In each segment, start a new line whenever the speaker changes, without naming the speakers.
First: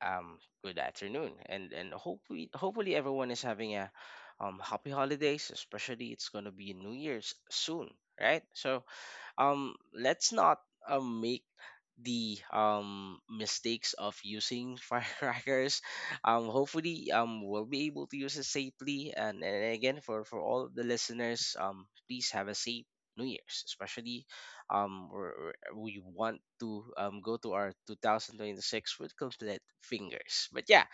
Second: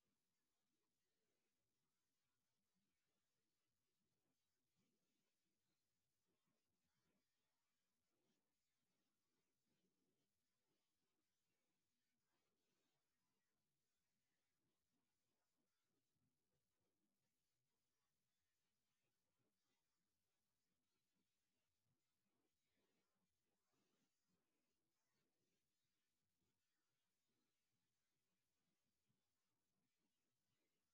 good afternoon. And hopefully, hopefully everyone is having a happy holidays. Especially, it's gonna be New Year's soon, right? So, let's not make the mistakes of using firecrackers, hopefully we'll be able to use it safely, and again, for all of the listeners, please have a safe new year's, especially we want to go to our 2026 with complete fingers. But yeah,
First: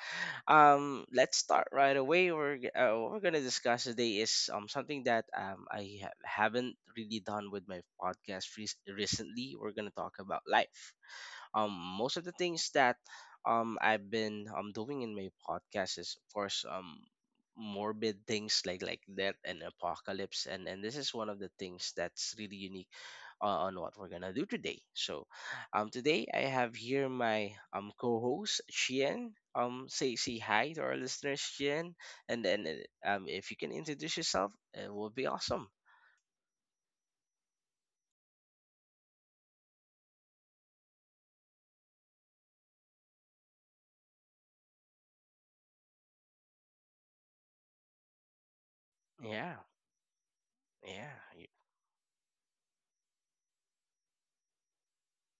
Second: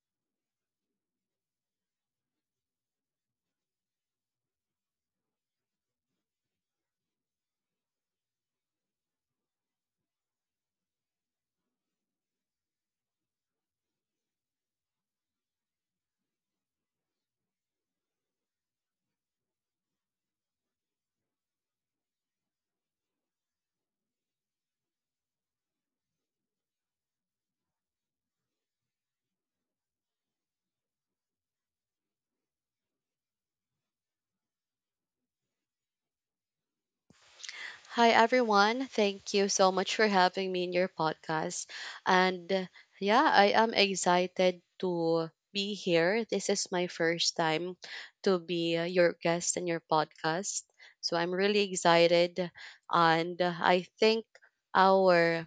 let's start right away. What we're gonna discuss today is something that I haven't really done with my podcast recently. We're gonna talk about life. um Most of the things that I've been doing in my podcast is of course morbid things, like death and apocalypse, and this is one of the things that's really unique on what we're gonna do today. So, today I have here my co-host Chien. Say hi to our listeners, Chien, and then if you can introduce yourself, it will be awesome.
Hi, everyone. Thank you so much for having me in your podcast. And yeah, I am excited to be here. This is my first time to be your guest
Yeah,
in your podcast. So
yeah,
I'm really excited. And I think our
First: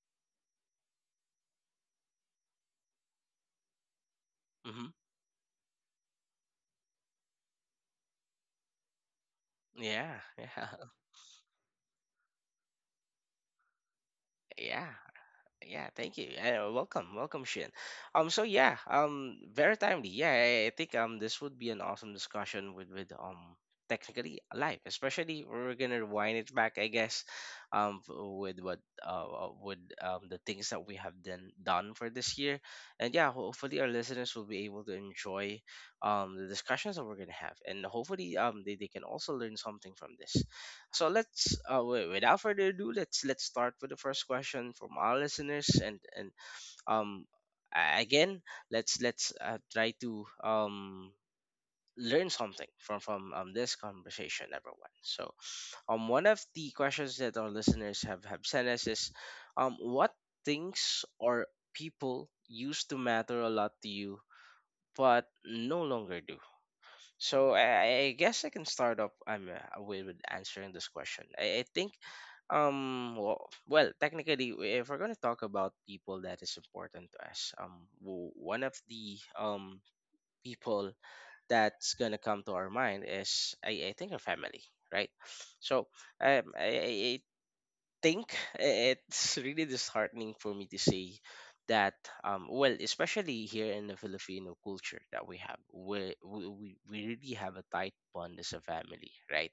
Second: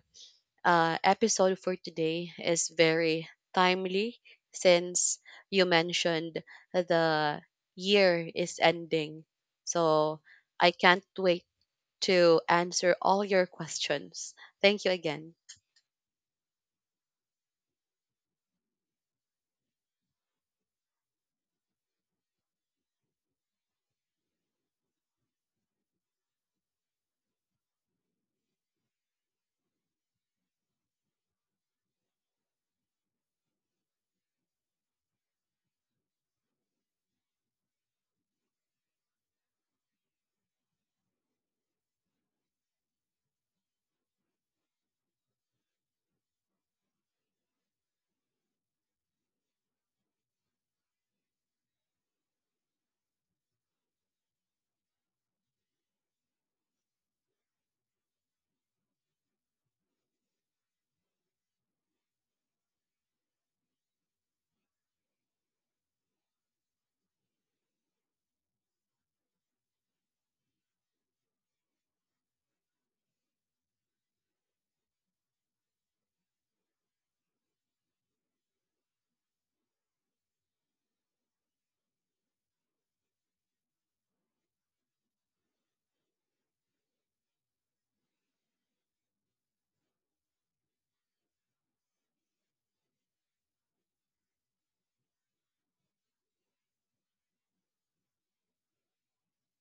episode for today is very timely
mm-hmm.
since you mentioned the year is ending. So
Yeah, yeah,
I can't wait to answer all your questions. Thank you
yeah.
again.
Yeah, thank you. Welcome, Shin. So yeah, very timely. Yeah, I think this would be an awesome discussion with technically life, especially we're gonna wind it back, I guess, with what with the things that we have done for this year, and yeah, hopefully our listeners will be able to enjoy the discussions that we're gonna have, and hopefully they can also learn something from this. So let's without further ado, let's start with the first question from our listeners, and um again let's try to learn something from this conversation, everyone. So one of the questions that our listeners have sent us is, what things or people used to matter a lot to you but no longer do? So I guess I can start off with answering this question. I think, well, technically, if we're gonna talk about people that is important to us, one of the people that's gonna come to our mind is, I think, our family, right? So I think it's really disheartening for me to say that well, especially here in the filipino culture that we have, we really have a tight bond as a family, right?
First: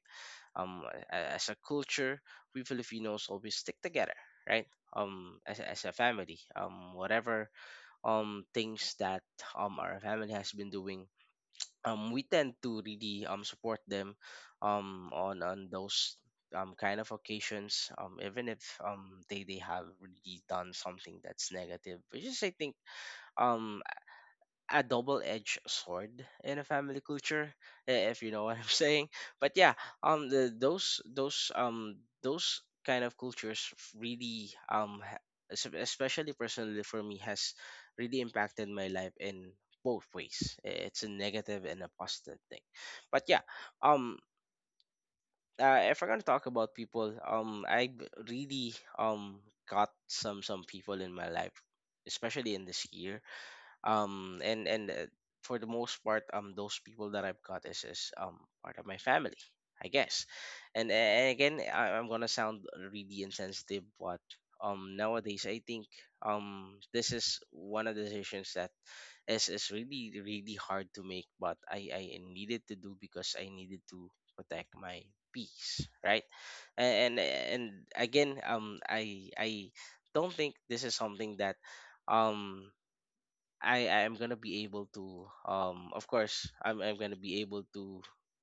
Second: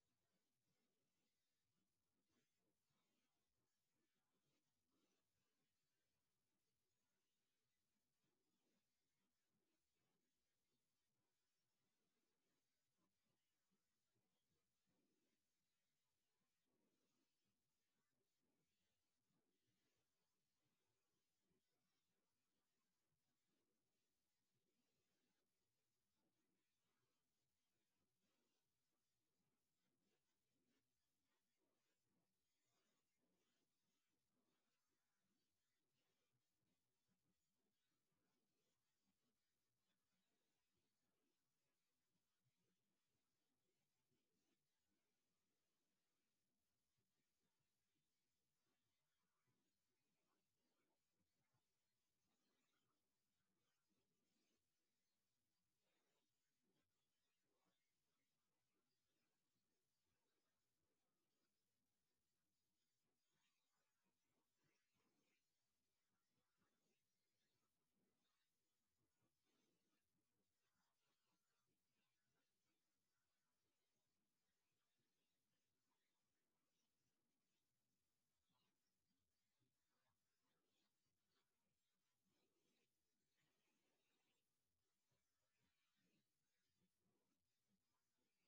um a- as a culture we filipinos always stick together, right? As a family, whatever things that our family has been doing, we tend to really support them on those kind of occasions, even if they have really done something that's negative, which is, I think, um a double-edged sword in a family culture, if you know what I'm saying. But yeah, those those kind of cultures really especially personally for me has really impacted my life in both ways. It's a negative and a positive thing. But yeah, um. If we're gonna talk about people, I really got some people in my life, especially in this year, and for the most part those people that I've got is part of my family, I guess. And again, I'm gonna sound really insensitive, but nowadays I think this is one of the decisions that is really really hard to make, but I needed to do because I needed to protect my peace, right? And and again, I don't think this is something that um I am gonna be able to, of course I'm gonna be able to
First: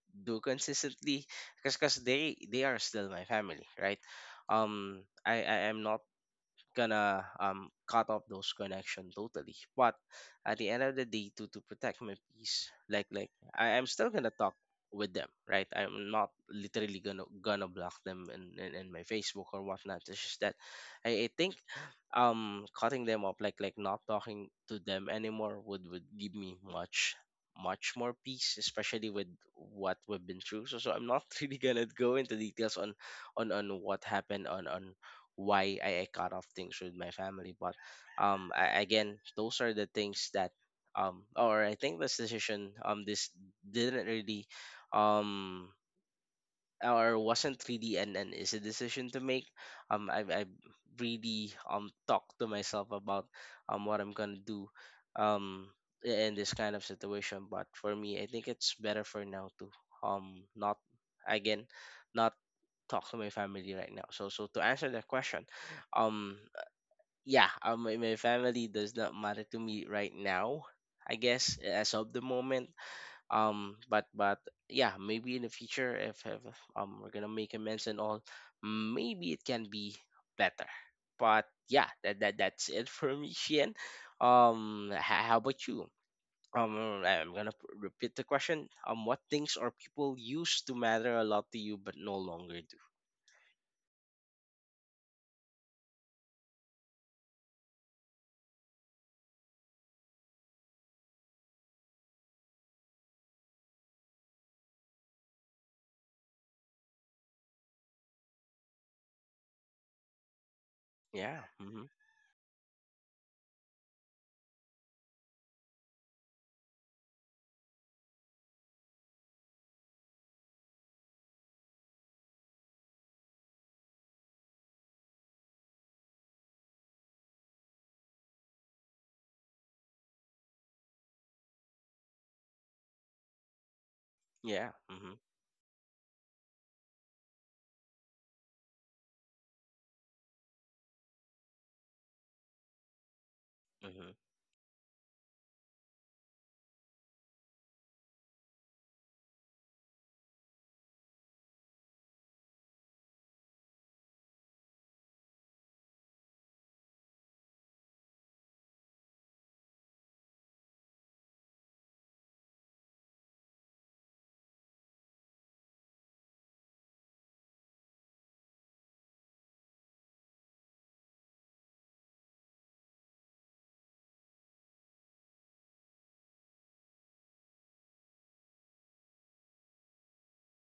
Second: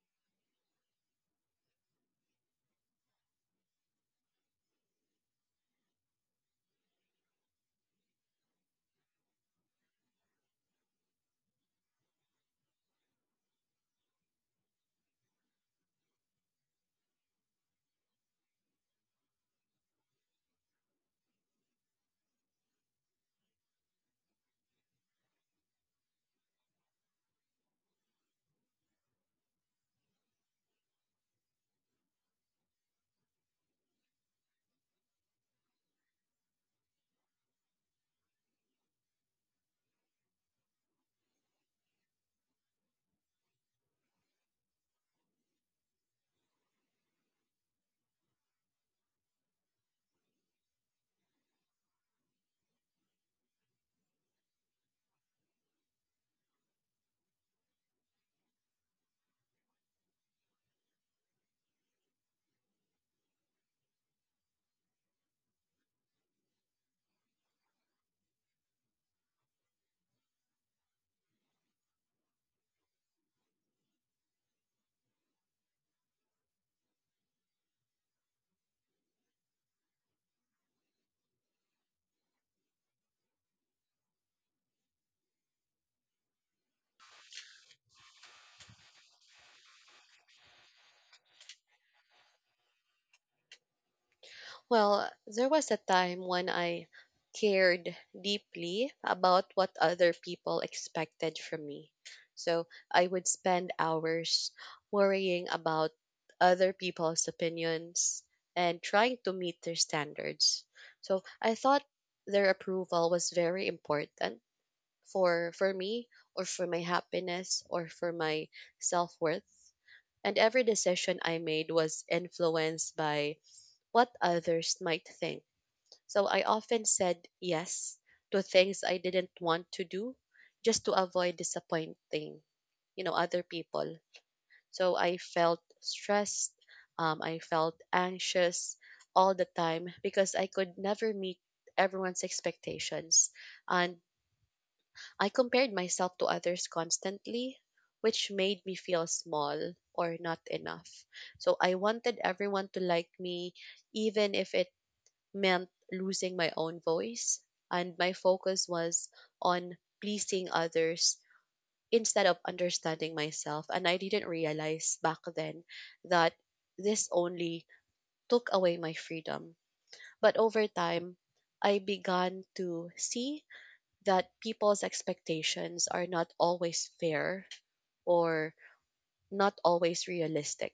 do consistently, because they are still my family, right? I am not gonna cut off those connection totally. But at the end of the day, to protect my peace, like I'm still gonna talk with them, right? I'm not literally gonna block them in my Facebook or whatnot. It's just that I think cutting them off, like not talking to them anymore, would give me much, much more peace, especially with what we've been through. So I'm not really gonna go into details on on what happened on why I cut off things with my family. But again, those are the things that or I think this decision, this didn't really um or wasn't really an easy decision to make. I really talked to myself about what I'm gonna do um in this kind of situation. But for me, I think it's better for now to not, again, not talk to my family right now. So so to answer that question, um yeah, my family does not matter to me right now, I guess, as of the moment. But yeah, maybe in the future, if we're gonna make amends and all, maybe it can be better. But yeah, that's it for me, Shien. How about you? I'm gonna repeat the question. What things or people used to matter a lot to you but no longer do?
Well, there was a time when I cared deeply about what other people expected from me. So I would spend hours worrying about other people's opinions and trying to meet their standards. So
Yeah.
I thought
Mm-hmm.
their approval was very important for me or for my happiness or for my self-worth and every decision I made was influenced by what others might think. So I often said yes to things I didn't want to do just to avoid disappointing, you know, other people.
Yeah.
So
Hmm.
I felt stressed, I felt anxious all the time because I could never meet everyone's expectations. And
Hmm.
I compared myself to others constantly, which made me feel small or not enough. So I wanted everyone to like me, even if it meant losing my own voice. And my focus was on pleasing others instead of understanding myself. And I didn't realize back then that this only took away my freedom. But over time, I began to see that people's expectations are not always fair or not always realistic.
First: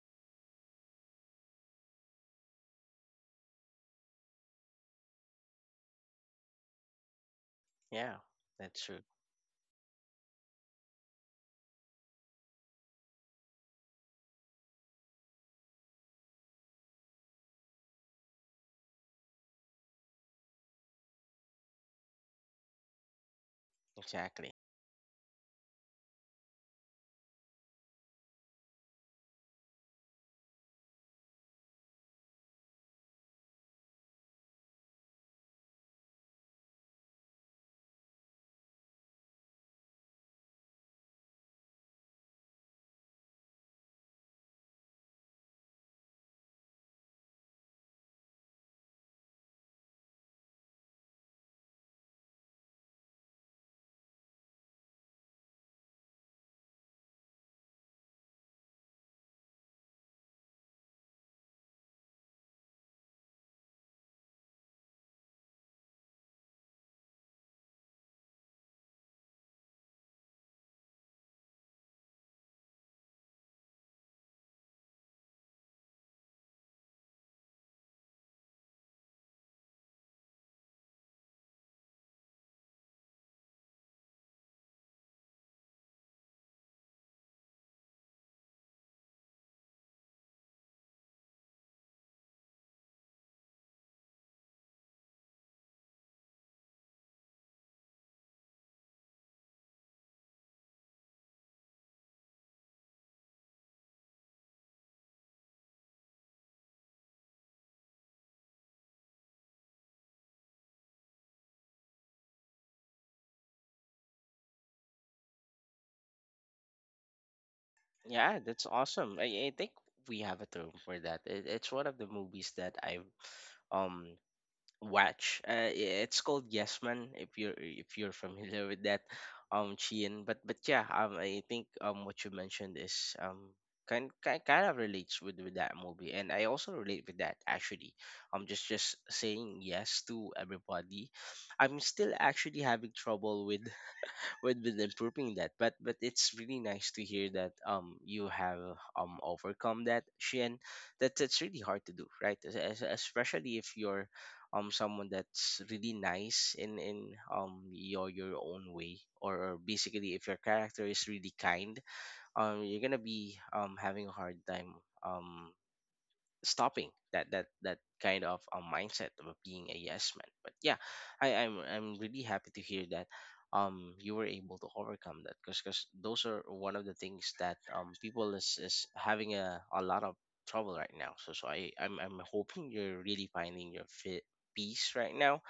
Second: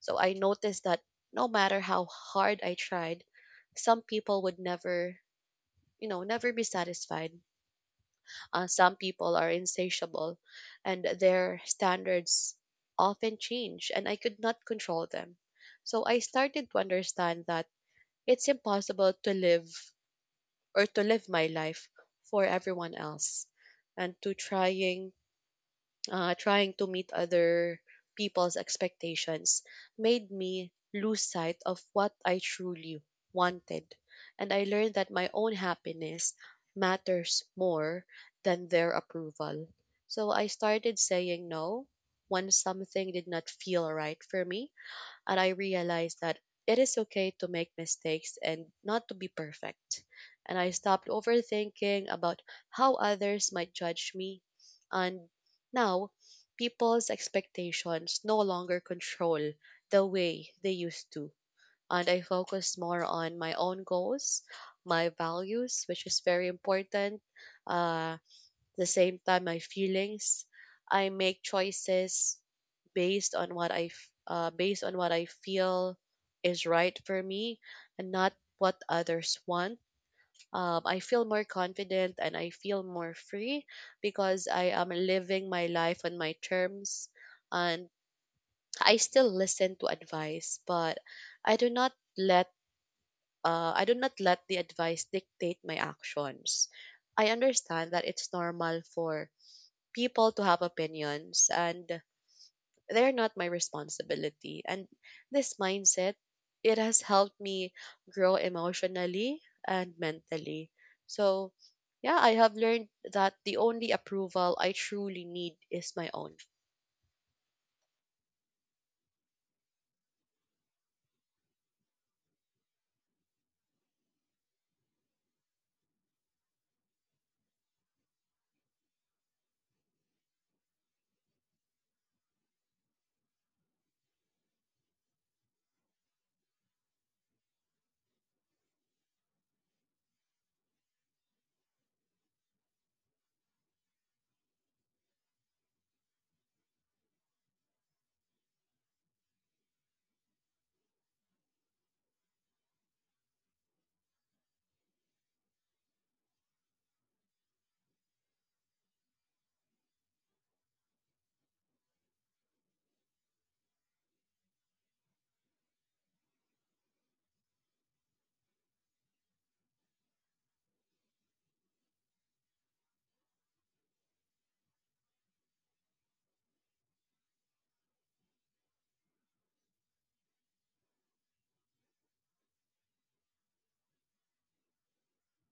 So I noticed that no matter how hard I tried, some people would never, you know, never be satisfied.
Yeah. That's
Some
true.
people are insatiable and their standards often change, and I could not control them. So I started to understand that it's impossible to live or to live my life for everyone else and to
Exactly.
trying uh, trying to meet other people's expectations made me lose sight of what I truly wanted. And I learned that my own happiness matters more than their approval. So I started saying no when something did not feel right for me and I realized that it is okay to make mistakes and not to be perfect. And I stopped overthinking about how others might judge me. And now, people's expectations no longer control the way they used to. And I focus more on my own goals, my values, which is very important. Uh, the same time my feelings, I make choices based on what I feel is right for me and not what others want. I feel more confident and I feel more free because I am living my life on my terms and I still listen to advice but i do not let I do not let the advice dictate my actions. I understand that it's normal for people to have opinions and they're not my responsibility. And this mindset, it has helped me grow emotionally and mentally. So, yeah, I have learned that the only approval I truly need is my own.
Yeah, that's awesome. I think we have a term for that. It's one of the movies that I've um watch. It's called Yes Man. If you're familiar with that, Chien. But yeah, I think what you mentioned is kind of relates with that movie, and I also relate with that, actually. Just saying yes to everybody. I'm still actually having trouble with improving that, but it's really nice to hear that you have overcome that, Shin. That that's really hard to do, right? Especially if you're someone that's really nice in your own way, or basically if your character is really kind, you're gonna be having a hard time um stopping that kind of a mindset of being a yes man. But yeah, I'm really happy to hear that you were able to overcome that, because those are one of the things that people is having a lot of trouble right now. So I'm hoping you're really finding your fit peace right now.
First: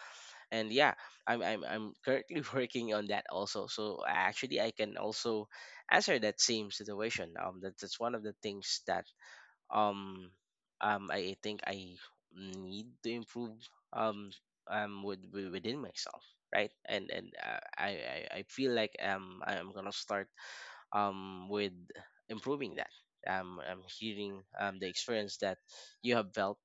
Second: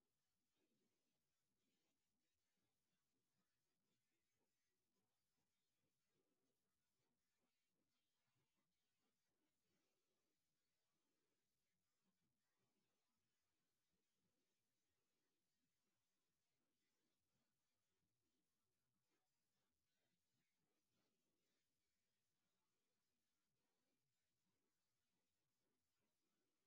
And yeah, I'm currently working on that also, so actually I can also answer that same situation. That's one of the things that um I think I need to improve um with, within myself, right? And I feel like I'm gonna start with improving that. I'm hearing the experience that you have felt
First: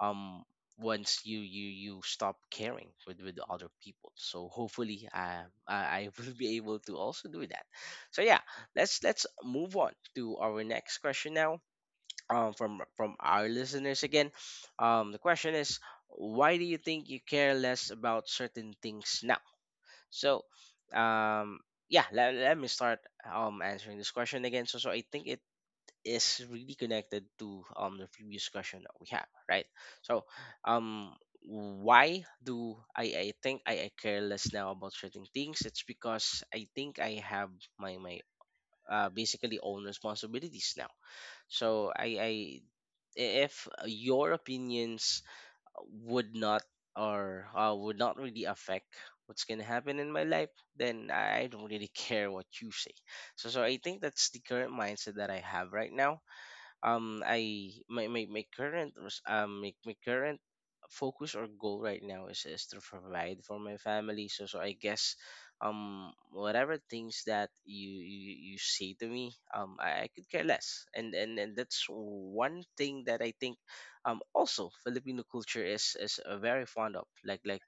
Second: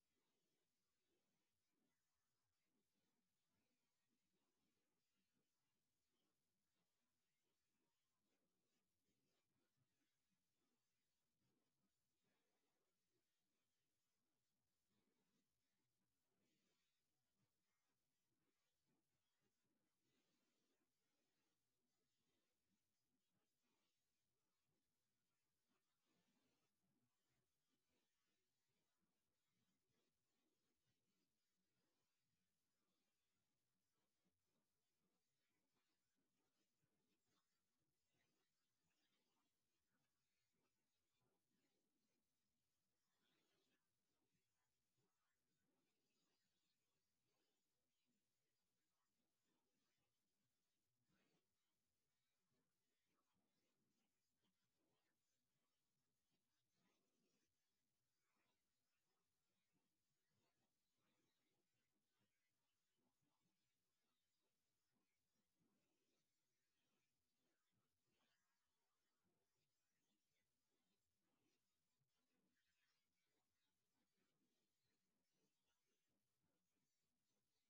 um once you stop caring with other people. So hopefully, I will be able to also do that. So yeah, let's move on to our next question now, from our listeners again. The question is, why do you think you care less about certain things now? So, um, yeah, let me start answering this question again. So, so I think it is really connected to the previous question that we have, right? So, um. Why do I think I care less now about certain things? It's because I think I have my my basically, own responsibilities now. So I if your opinions would not, or would not really affect what's gonna happen in my life, then I don't really care what you say. So I think that's the current mindset that I have right now. Um I my my, my current res- my, my current focus or goal right now is to provide for my family, so I guess whatever things that you say to me, I could care less, and that's one thing that I think also Filipino culture is very fond of. like like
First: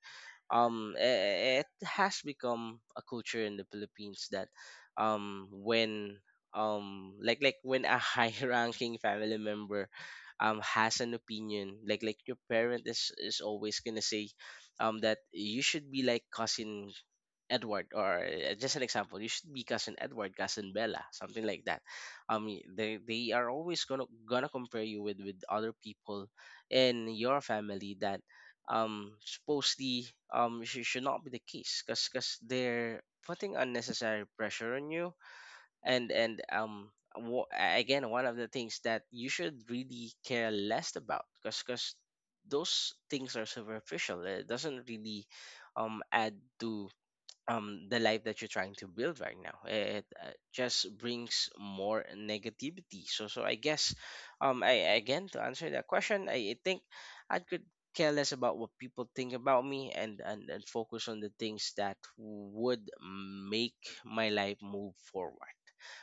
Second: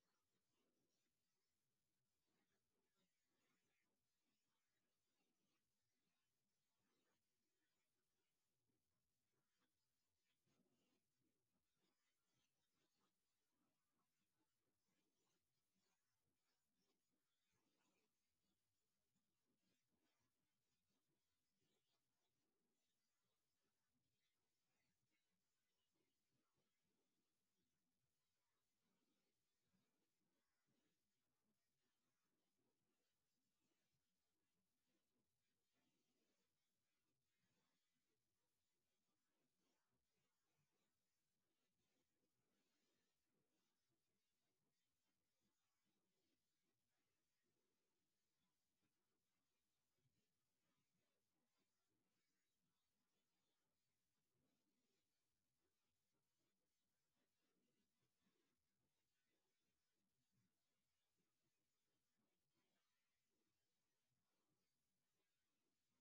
um i- i- It has become a culture in the Philippines that when like when a high ranking family member has an opinion, your parent is always gonna say that you should be like cousin Edward, or just an example, you should be cousin Edward, cousin Bella, something like that. They are always gonna compare you with other people in your family that supposedly should not be the case, because they're putting unnecessary pressure on you. and and um wo- Again, one of the things that you should really care less about, because those things are superficial. It doesn't really add to the life that you're trying to build right now. It just brings more negativity. So I guess, I again, to answer that question, I think I could care less about what people think about me, and focus on the things that would make my life move forward.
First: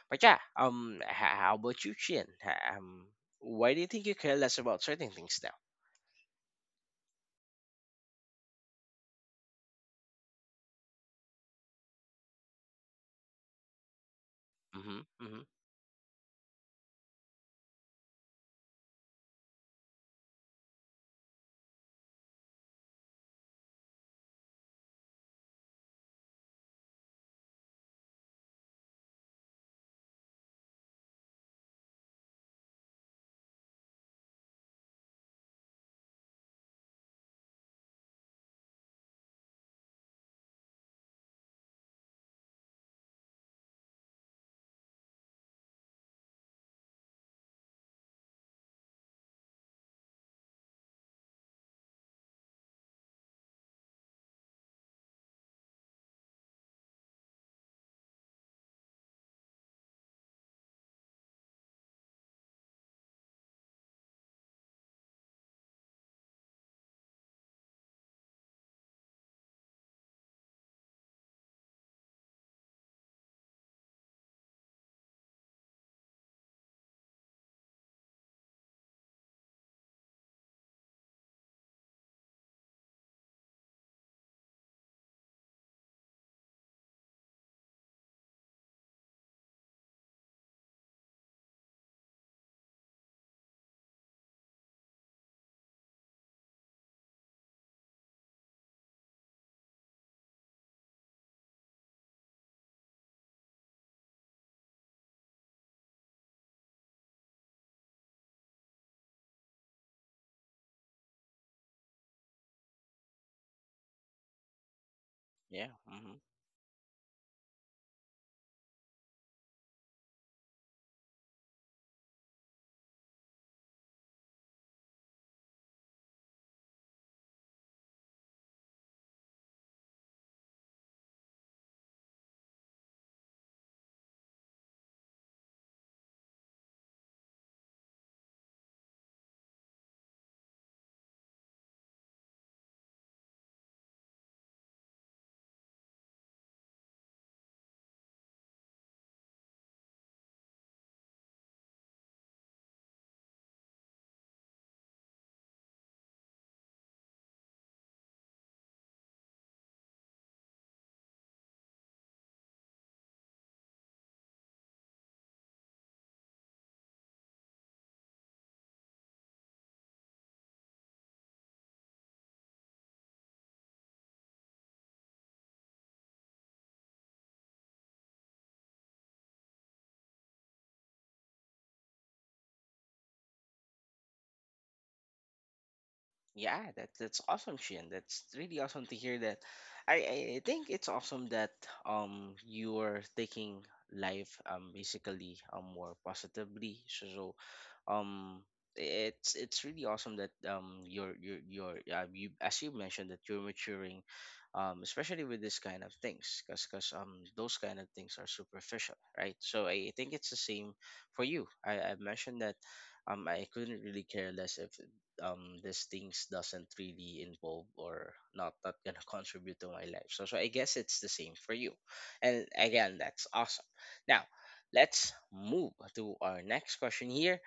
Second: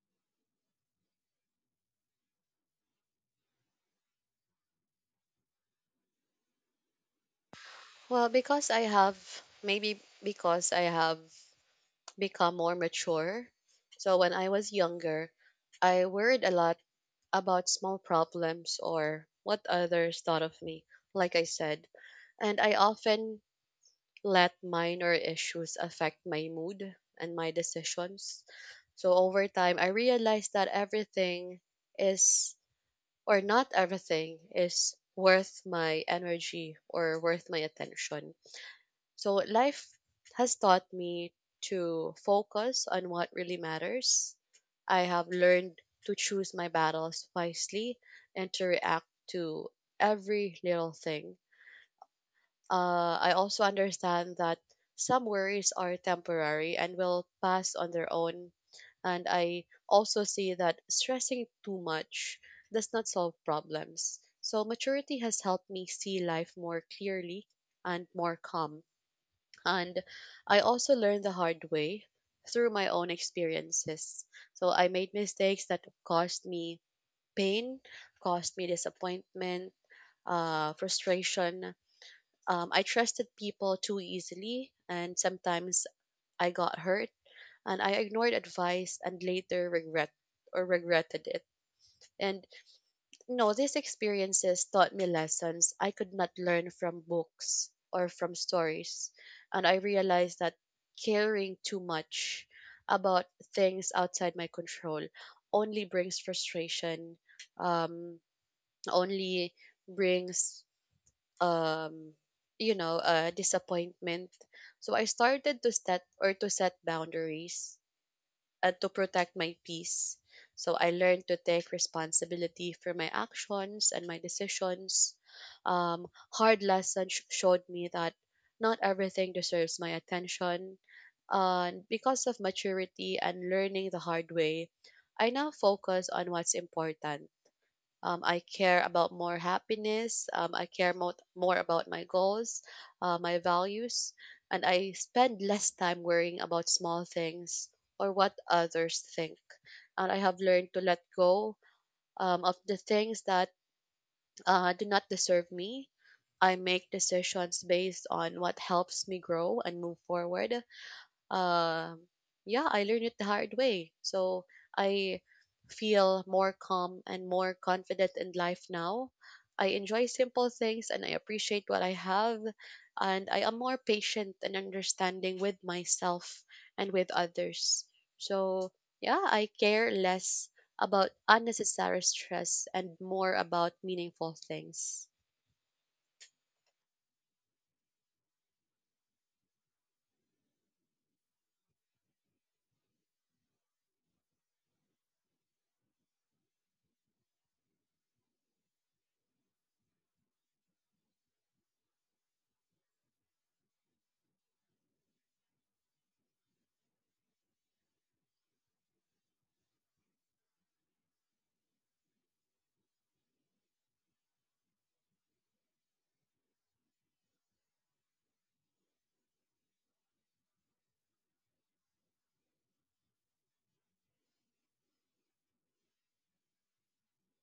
But yeah, how about you, Chin? Why do you think you care less about certain things now?
Well, because I have, maybe because I have become more mature. So, when I was
Mm-hmm,
younger,
mm-hmm,
I worried a lot about small problems or what others thought of me, like I said. And I often let minor issues affect my mood and my decisions. So over time, I realized that everything is, or not everything, is worth my energy or worth my attention. So life has taught me to focus on what really matters. I have learned to choose my battles wisely and to react to every little thing. I also understand that some worries are temporary and will pass on their own. And I also see that stressing too much does not solve problems. So maturity has helped me see life more clearly and more calm. And I also learned the hard way through my own experiences. So I made mistakes that caused me pain, caused me disappointment, frustration. I trusted people too easily, and sometimes I got hurt, and I ignored advice and later regretted it. And no, these experiences taught me lessons I could not learn from books or from stories, and I realized that caring too much about things outside my control only brings frustration, um, only brings um you know disappointment. So I started
yeah,
to
mm-hmm.
set boundaries and to protect my peace. So I learned to take responsibility for my actions and my decisions. um hard lessons showed me that not everything deserves my attention and because of maturity and learning the hard way I now focus on what's important. I care about more happiness. I care more about my goals, my values, and I spend less time worrying about small things or what others think. And I have learned to let go of the things that do not deserve me. I make decisions based on what helps me grow and move forward. um yeah, I learned it the hard way. So I feel more calm and more confident in life now. I enjoy simple things and I appreciate what I have. And I am more patient and understanding with myself and with others. So, yeah, I care less about unnecessary stress and more about meaningful things.
Yeah, that that's awesome, Shin. That's really awesome to hear that. I think it's awesome that you're taking life, basically, more positively. So um it's really awesome that you, as you mentioned, that you're maturing, especially with this kind of things, because those kind of things are superficial, right? So I think it's the same for you, I mentioned that I couldn't really care less if these things doesn't really involve or not gonna contribute to my life. So I guess it's the same for you. And again, that's awesome. Now, let's move to our next question here.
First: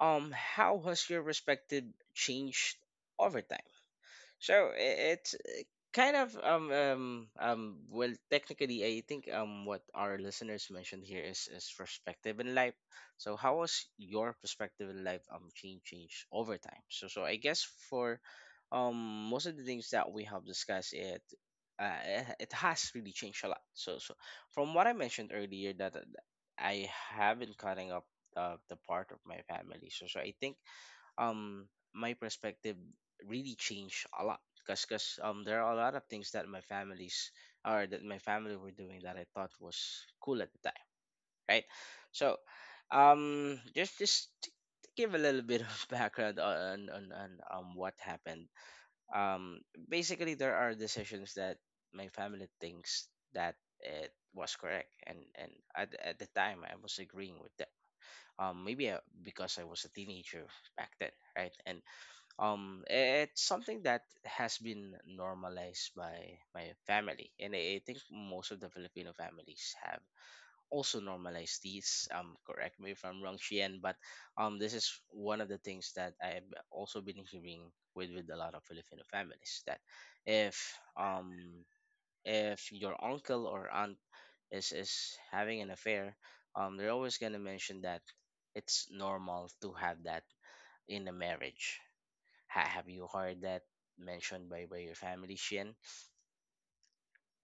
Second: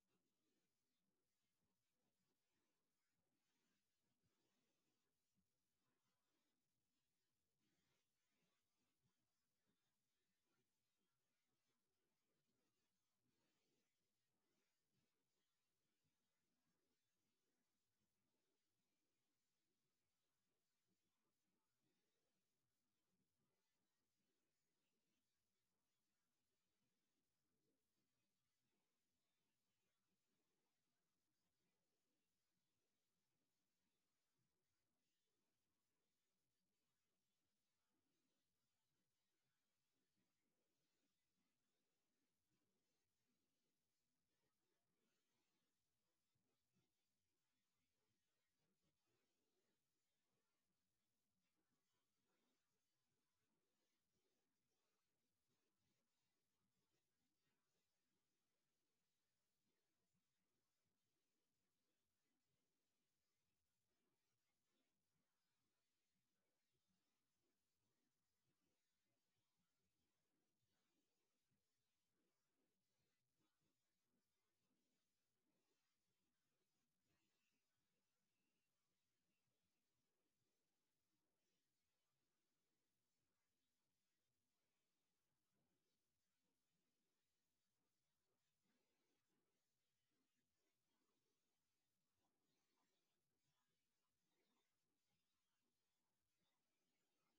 How has your perspective changed over time? So it's kind of well, technically, I think what our listeners mentioned here is perspective in life. So how was your perspective in life change over time? So I guess for most of the things that we have discussed, it has really changed a lot. So from what I mentioned earlier that I have been cutting up the part of my family. So I think um my perspective really changed a lot, because cause there are a lot of things that my families or that my family were doing that I thought was cool at the time, right? So just to give a little bit of background on what happened. Um Basically, there are decisions that my family thinks that it was correct, and at the time, I was agreeing with them. Maybe, because I was a teenager back then, right? And it's something that has been normalized by my family, and I think most of the Filipino families have also normalized these. Correct me if I'm wrong, Shien, but this is one of the things that I've also been hearing with a lot of Filipino families, that if um if your uncle or aunt is having an affair, they're always gonna mention that it's normal to have that in a marriage. Have you heard that mentioned by your family, Shin?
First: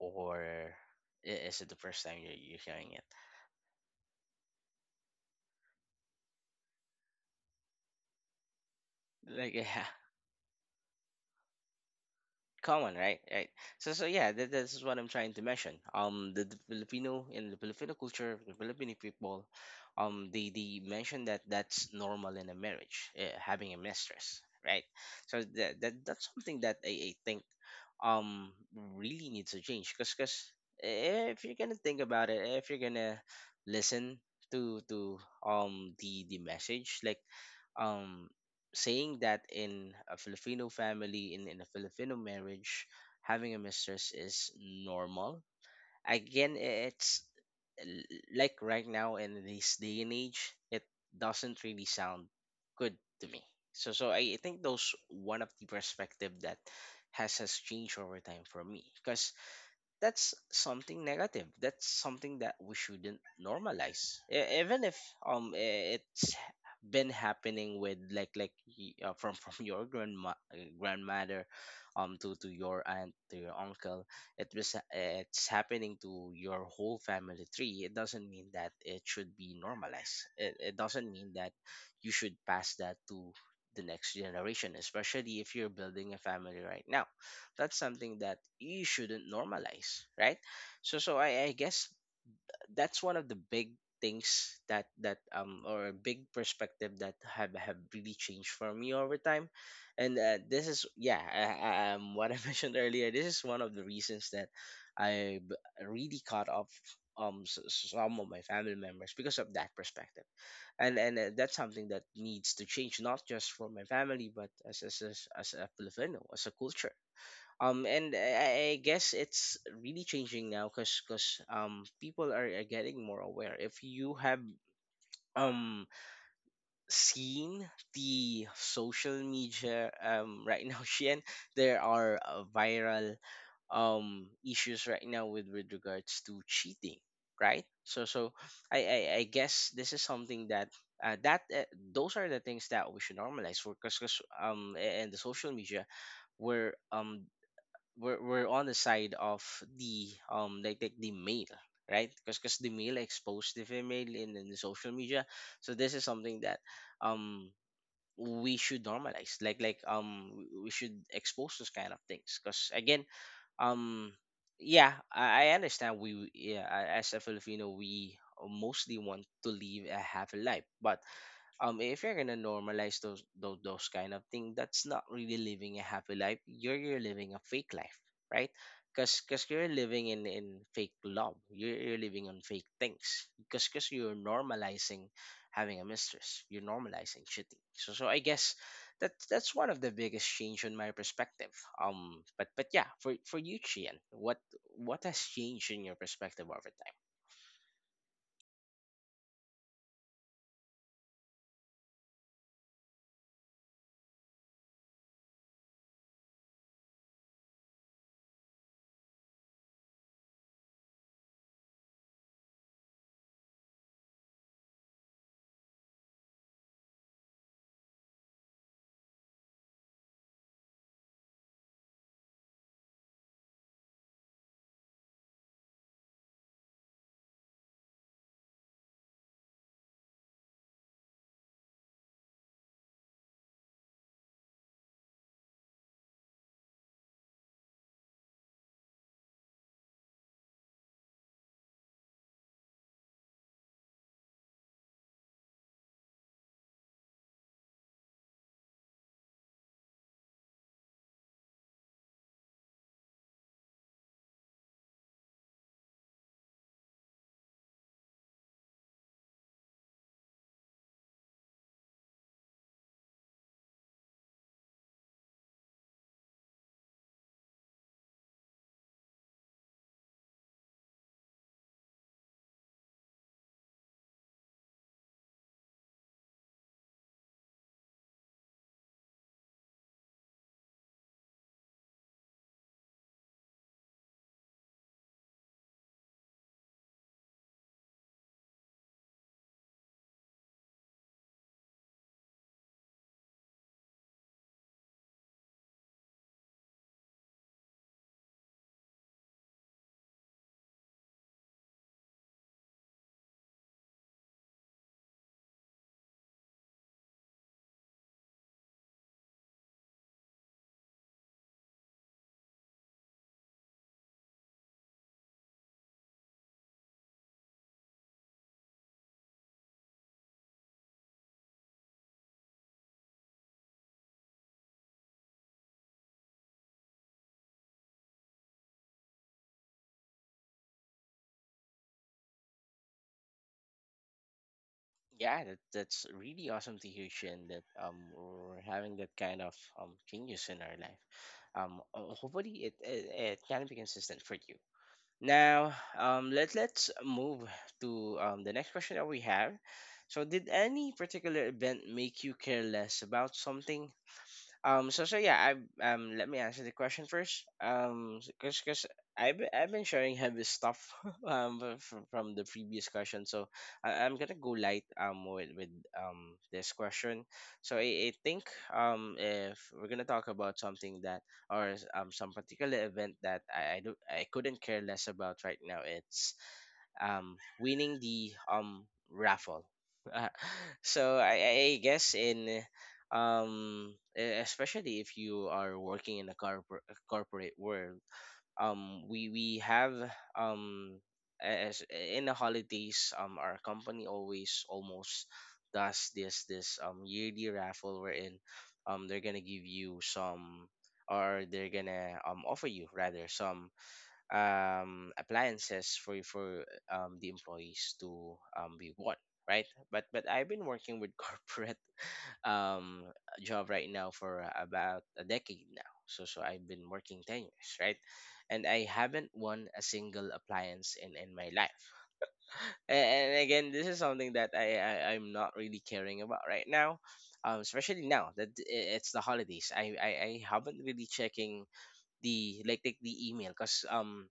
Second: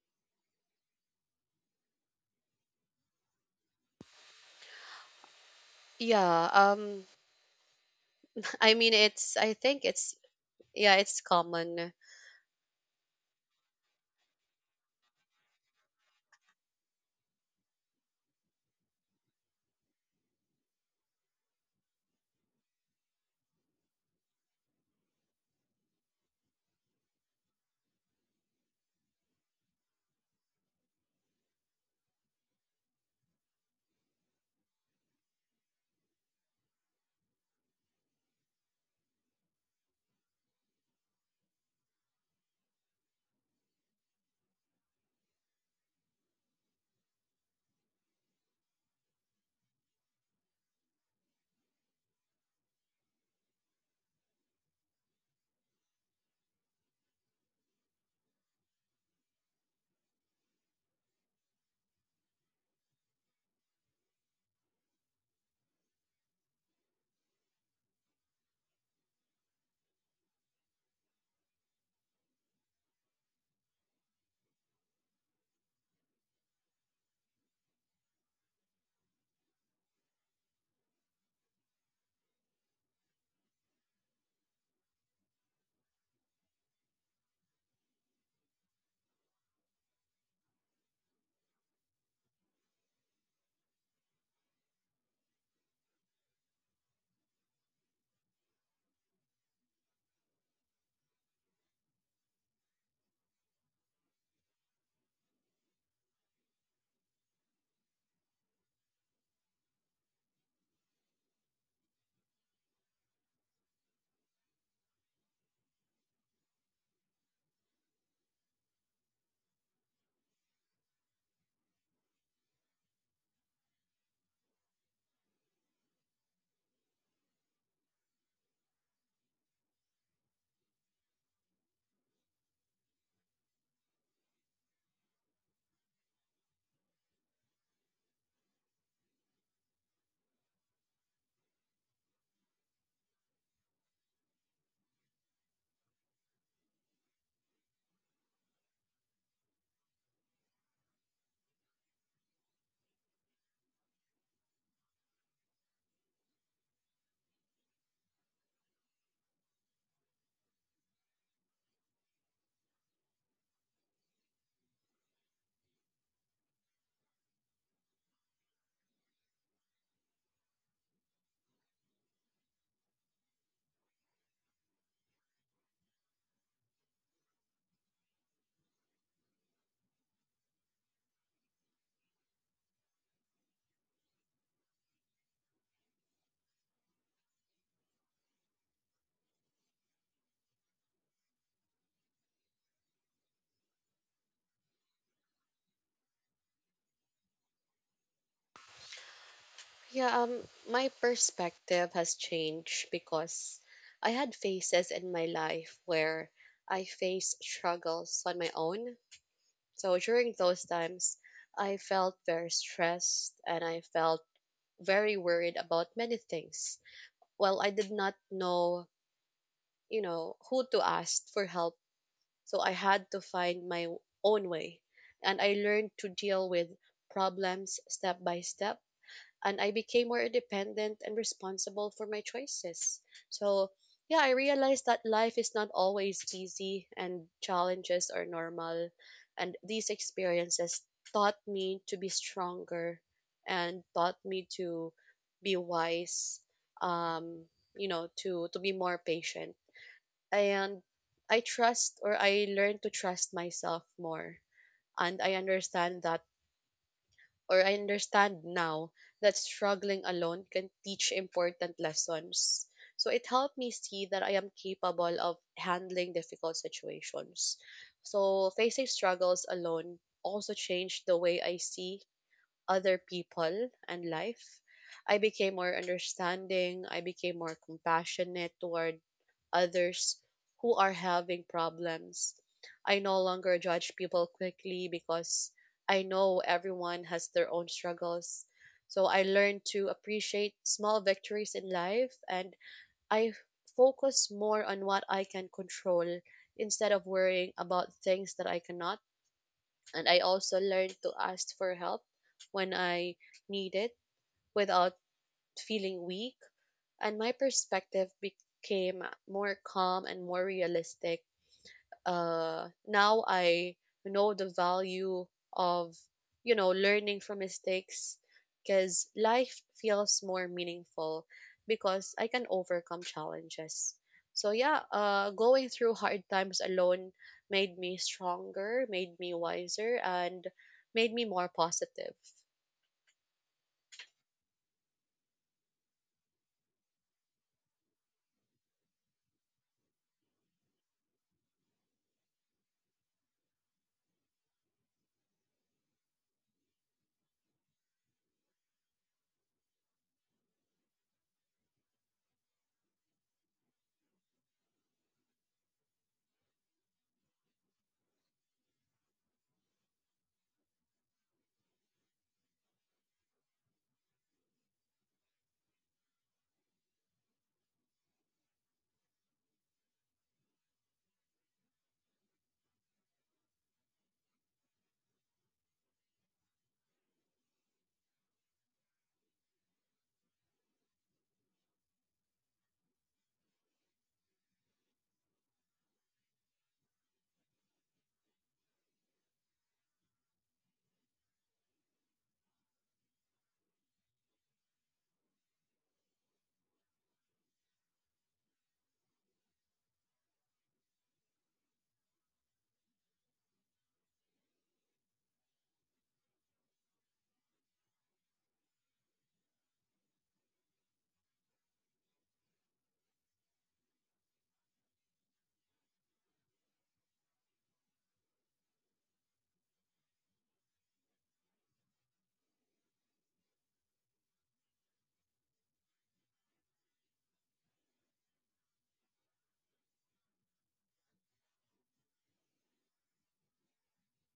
Or is it the first time you're hearing it?
Yeah, I mean it's I
Like, yeah.
think it's yeah, it's common.
Common, right? Right. So yeah, that's what I'm trying to mention. The Filipino, in the Filipino culture, the Filipino people, they mention that that's normal in a marriage, having a mistress, right? So that that's something that I think really needs to change, because if you're gonna think about it, if you're gonna listen to the message, like um, saying that in a Filipino family, in a Filipino marriage, having a mistress is normal. Again, it's like right now in this day and age, it doesn't really sound good to me. So, I think those one of the perspective that has changed over time for me, because that's something negative, that's something that we shouldn't normalize. Even if it's been happening with from your grandmother, to your aunt, to your uncle, it was ha- eh, it's happening to your whole family tree, it doesn't mean that it should be normalized. It doesn't mean that you should pass that to the next generation, especially if you're building a family right now. That's something that you shouldn't normalize, right? So I guess that's one of the big things that or a big perspective that have really changed for me over time. And this is, yeah, what I mentioned earlier, this is one of the reasons that I really caught up some of my family members because of that perspective. And that's something that needs to change, not just for my family, but as a filipino, as a culture. And I guess it's really changing now, because people are getting more aware. If you have um seen the social media right now, Shien, there are viral issues right now with regards to cheating, right? So I guess this is something that those are the things that we should normalize for, because a- and the social media where we're on the side of the the male, right? Because the male exposed the female in the social media. So this is something that um we should normalize, we should expose those kind of things, because again, um yeah, I understand, yeah, as a filipino, we mostly want to live a happy life, but if you're gonna normalize those kind of thing, that's not really living a happy life, you're living a fake life, right? Because you're living in fake love, you're living on fake things, because you're normalizing having a mistress, you're normalizing cheating. So I guess that's one of the biggest change in my perspective. But yeah, for you, Chien, what has changed in your perspective over time?
Yeah, my perspective has changed because I had phases in my life where I faced struggles on my own. So during those times, I felt very stressed and I felt very worried about many things. Well, I did not know, you know, who to ask for help. So I had to find my own way. And I learned to deal with problems step by step and I became more independent and responsible for my choices. So, yeah, I realized that life is not always easy and challenges are normal. And these experiences taught me to be stronger and taught me to be wise, um, you know, to be more patient. And I learned to trust myself more. And I understand now that struggling alone can teach important lessons. So it helped me see that I am capable of handling difficult situations. So facing struggles alone also changed the way I see other people and life. I became more understanding, I became more compassionate toward others who are having problems. I no longer judge people quickly because I know everyone has their own struggles. So I learned to appreciate small victories in life and I focus more on what I can control instead of worrying about things that I cannot. And I also learned to ask for help when I need it without feeling weak. And my perspective became more calm and more realistic. Now I know the value of, you know, learning from mistakes because life feels more meaningful because I can overcome challenges. So yeah, going through hard times alone made me stronger, made me wiser and made me more positive.
Yeah, that's really awesome to hear, Shin, that we're having that kind of changes in our life. Hopefully it it can be consistent for you. Now, let's move to the next question that we have. So, did any particular event make you care less about something? So yeah. I. Let me answer the question first. Cause cause I've I've been sharing heavy stuff from the previous question. So I'm gonna go light with this question. So I think if we're gonna talk about something that or some particular event that I couldn't care less about right now, it's winning the raffle. So I guess in especially if you are working in a corporate world, we have um, as in the holidays, our company always almost does this yearly raffle, wherein they're gonna give you some, or they're gonna offer you, rather, some appliances for the employees to be worn, right? But I've been working with corporate um, job right now for about a decade now. So I've been working 10 years, right? And I haven't won a single appliance in my life. And, again, this is something that I'm not really caring about right now. Especially now that it's the holidays, I haven't really checking the the email, because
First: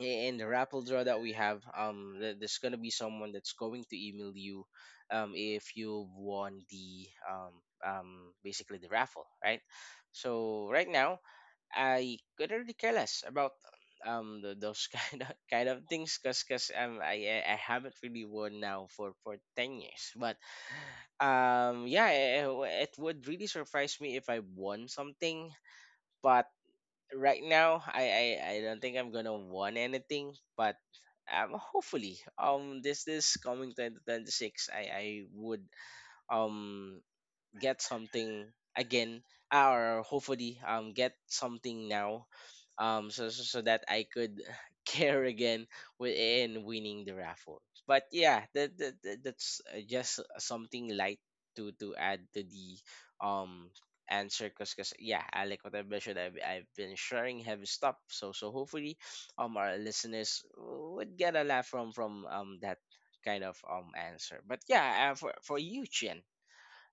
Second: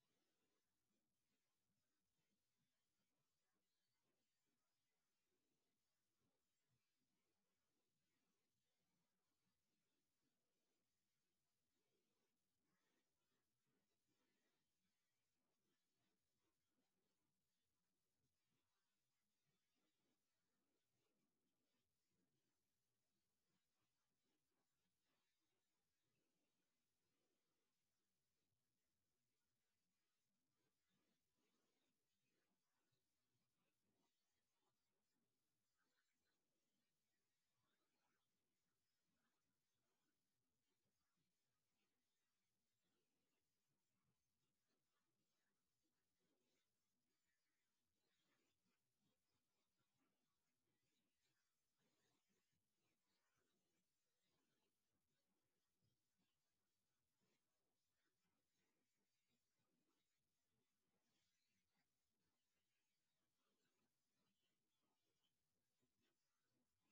in the raffle draw that we have, there's gonna be someone that's going to email you, if you've won the basically the raffle, right? So right now, I couldn't really care less about those kind of things, cause cause I haven't really won now for 10 years. But yeah, it would really surprise me if I won something. But right now, I don't think I'm gonna want anything. But hopefully this coming 2026, I would um get something again. Or hopefully get something now, so that I could care again within winning the raffle. But yeah, that's just something light to add to the um answer because yeah, I like what I mentioned, I've been sharing heavy stuff, so so hopefully our listeners would get a laugh from that kind of answer. But yeah, for you, Chien,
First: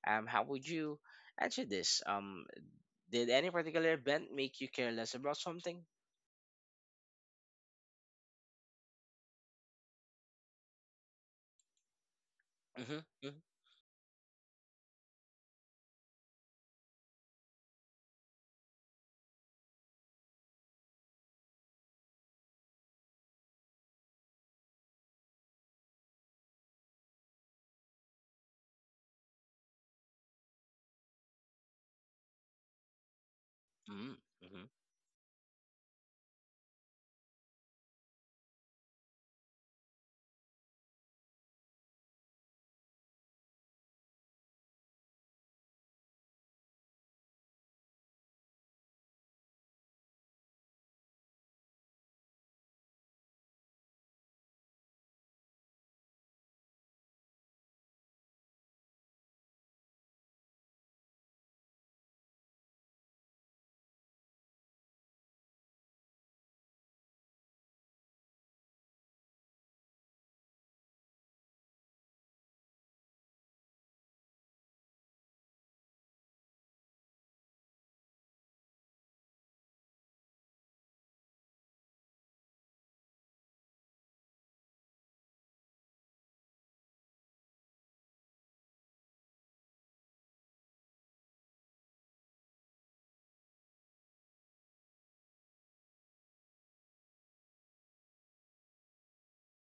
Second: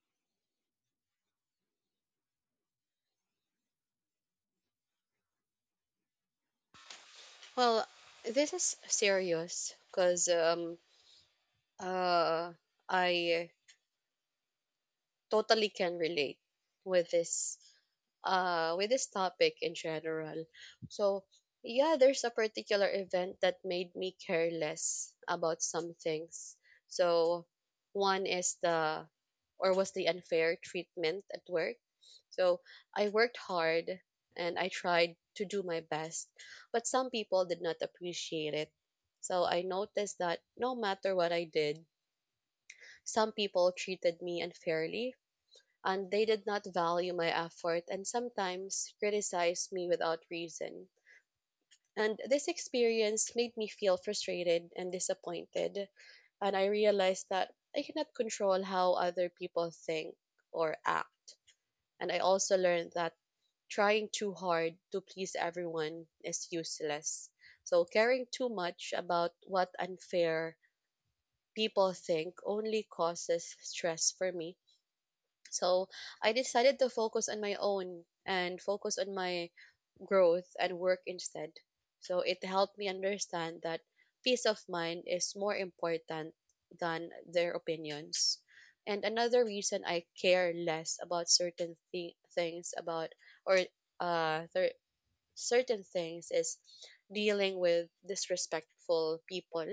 how would you answer this? Did any particular event make you careless about something?
Well, this is serious because uh
Mm-hmm, mm-hmm,
I totally can relate with this with this topic in general. So, yeah, there's a particular event that made me care less about some things. So, one is the or was the unfair treatment at work. So, I worked hard and
mm-hmm.
I tried to do my best, but some people did not appreciate it. So, I noticed that no matter what I did, some people treated me unfairly and they did not value my effort and sometimes criticized me without reason. And this experience made me feel frustrated and disappointed, and I realized that I cannot control how other people think or act. And I also learned that trying too hard to please everyone is useless. So, caring too much about what unfair people think only causes stress for me, so I decided to focus on my own and focus on my growth and work instead. So it helped me understand that peace of mind is more important than their opinions. And another reason I care less about certain thi- things about or th- certain things is dealing with disrespectful people.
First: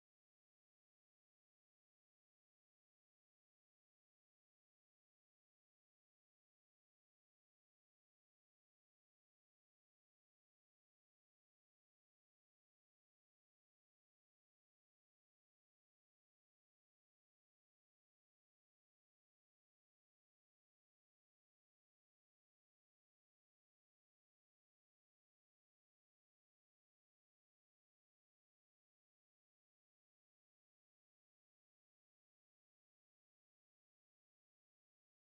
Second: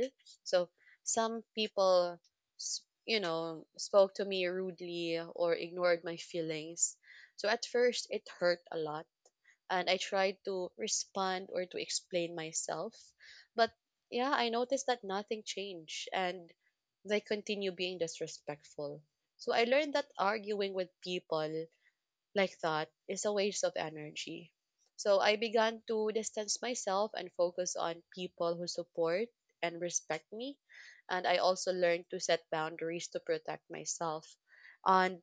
So some people, you know, spoke to me rudely or ignored my feelings. So at first, it hurt a lot, and I tried to respond or to explain myself. But yeah, I noticed that nothing changed, and they continue being disrespectful. So I learned that arguing with people like that is a waste of energy. So I began to distance myself and focus on people who support and respect me. And I also learned to set boundaries to protect myself. And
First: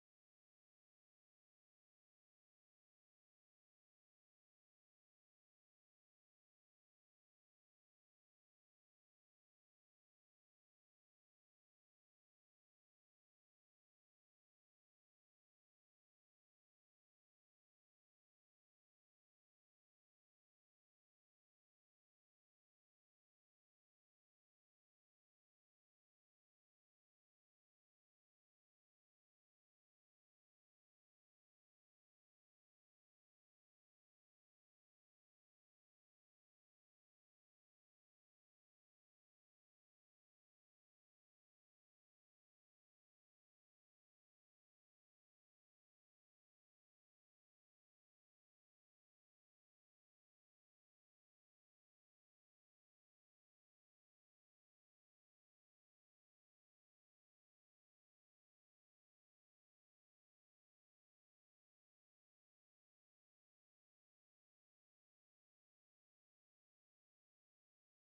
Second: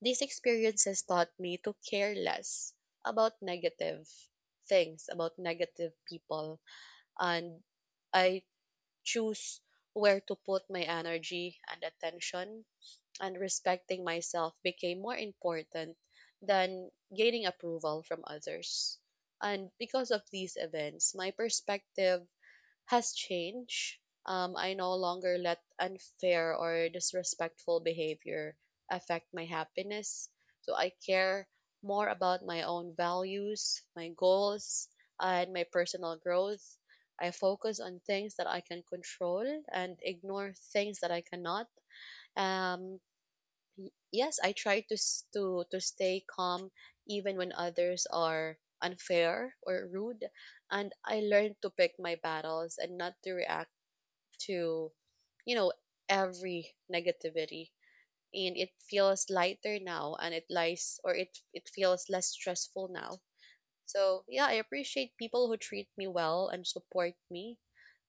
these experiences taught me to care less about negative things, about negative people. And I choose where to put my energy and attention and respecting myself became more important than gaining approval from others. And because of these events, my perspective has changed. I no longer let unfair or disrespectful behavior affect my happiness. So I care more about my own values, my goals, and my personal growth. I focus on things that I can control and ignore things that I cannot. Um, yes, I try to s- to stay calm even when others are unfair or rude, and I learned to pick my battles and not to react to you know every negativity. And it feels lighter now, and it lies or it feels less stressful now. So yeah, I appreciate people who treat me well and support me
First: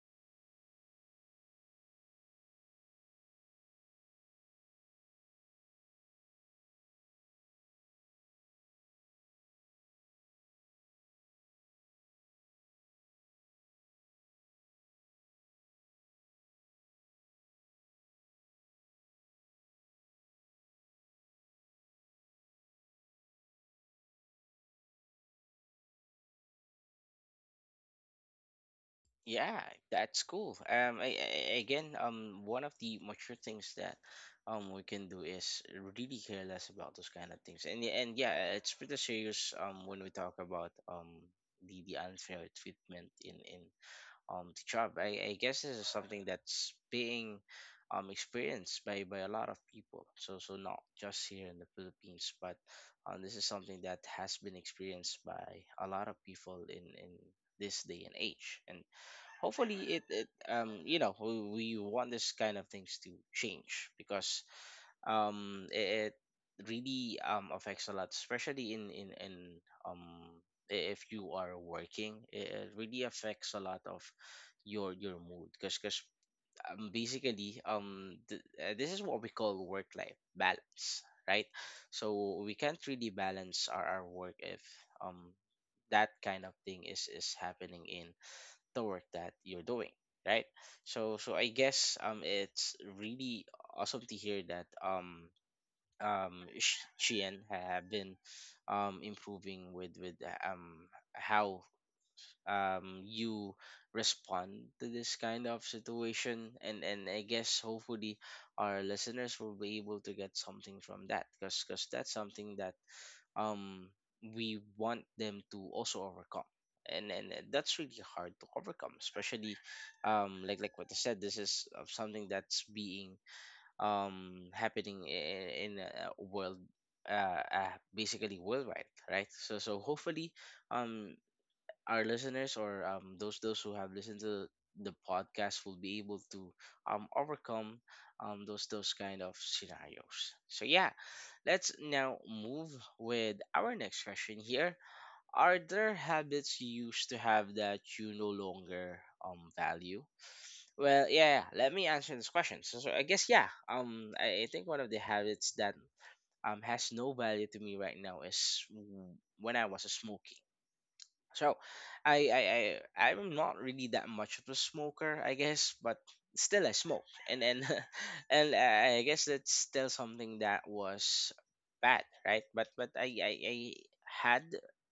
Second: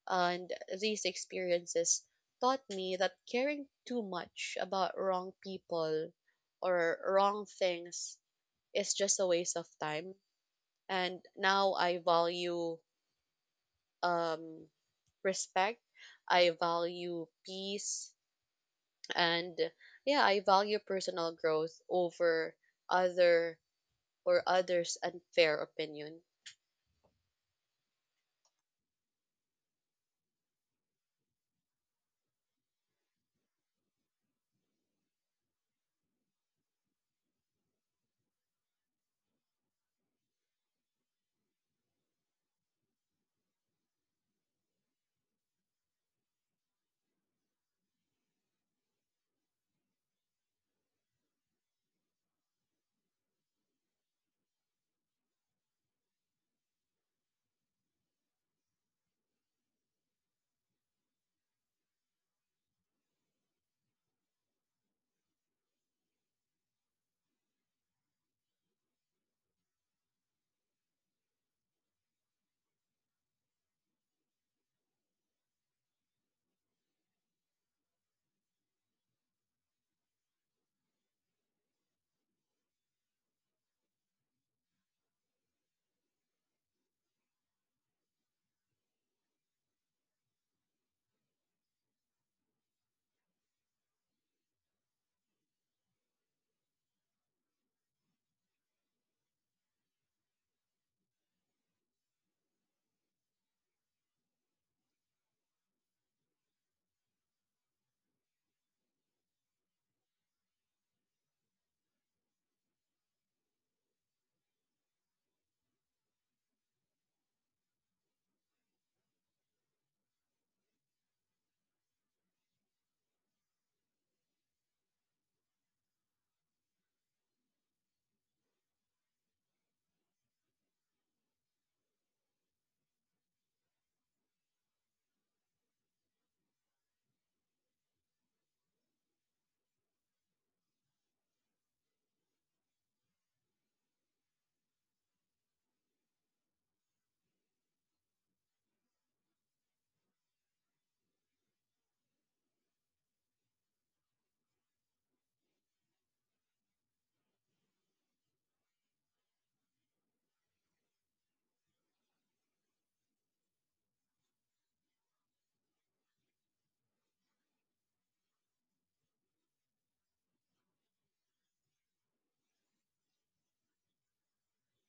and these experiences taught me that caring too much about wrong people or wrong things is just a waste of time. And now I value um, respect, I value peace, and yeah, I value personal growth over other others' unfair opinion.
Yeah, that's cool. Again, one of the mature things that we can do is really care less about those kind of things. And yeah, it's pretty serious when we talk about the unfair treatment in the job. I guess this is something that's being experienced by a lot of people. So not just here in the Philippines, but this is something that has been experienced by a lot of people in this day and age. And hopefully it you know we want this kind of things to change because it really affects a lot, especially um if you are working. It really affects a lot of your mood because basically this is what we call work life balance, right? So we can't really balance our work if um that kind of thing is happening in the work that you're doing, right? So I guess it's really awesome to hear that Sheehan have been improving with um how you respond to this kind of situation. And I guess hopefully our listeners will be able to get something from that, because that's something that um we want them to also overcome. And that's really hard to overcome, especially what I said, this is something that's being happening in a world, basically worldwide, right? so so hopefully um our listeners or those who have listened to the podcast will be able to overcome those kind of scenarios. So yeah, let's now move with our next question here. Are there habits you used to have that you no longer value? Well, yeah, let me answer this question. So I guess, yeah. I think one of the habits that has no value to me right now is when I was smoking. So I I I'm not really that much of a smoker, I guess, but still I smoke. And and I guess that's still something that was bad, right? But I had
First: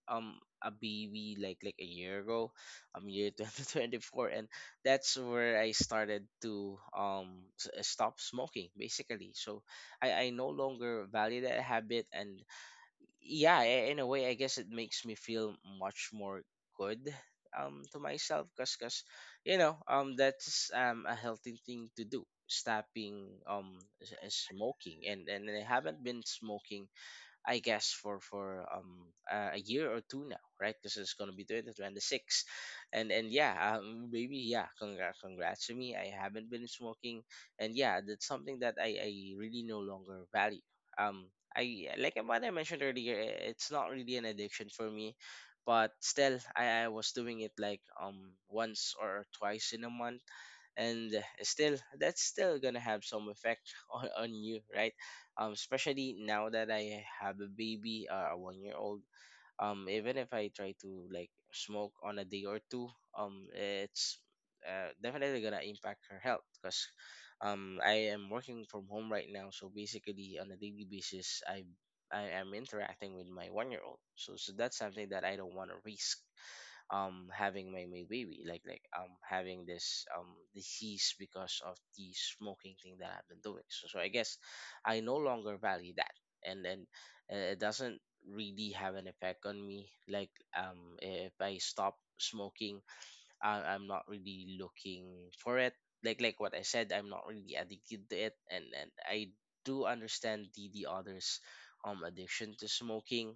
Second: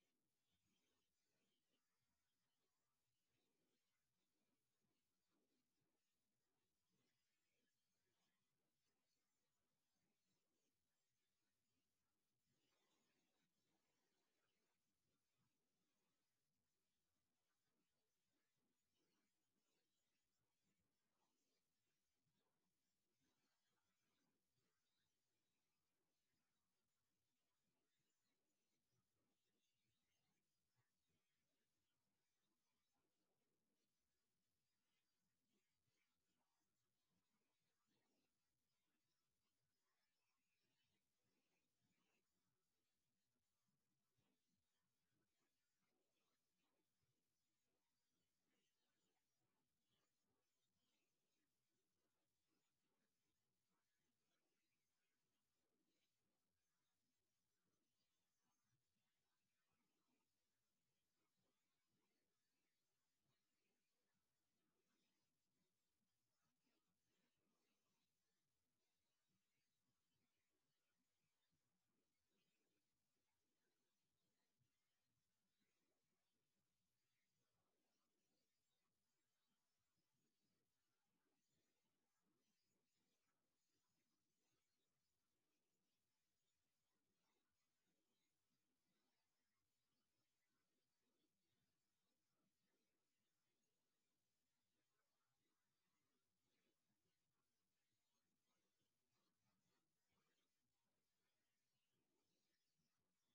a baby like a year ago, year 2024, and that's where I started to stop smoking basically. So I no longer value that habit. And yeah, in a way I guess it makes me feel much more good to myself, because cause you know, that's a healthy thing to do, stopping smoking. And I haven't been smoking, I guess, for a year or two now, right? Because it's gonna be 2026. And and yeah, maybe, yeah, congrats, congrats to me. I haven't been smoking, and yeah, that's something that I really no longer value. Um, I Like what I mentioned earlier, it's not really an addiction for me, but still, I was doing it like once or twice in a month. And still, that's still gonna have some effect on you, right? Especially now that I have a baby, a 1 year old, even if I try to like smoke on a day or two, it's definitely gonna impact her health, because I am working from home right now. So basically, on a daily basis, I am interacting with my 1 year old. So so that's something that I don't want to risk, having my baby having this disease because of the smoking thing that I've been doing. So, so I guess I no longer value that. And then it doesn't really have an effect on me, like, if I stop smoking, I'm not really looking for it. Like what I said, I'm not really addicted to it. And I do understand the others' addiction to smoking,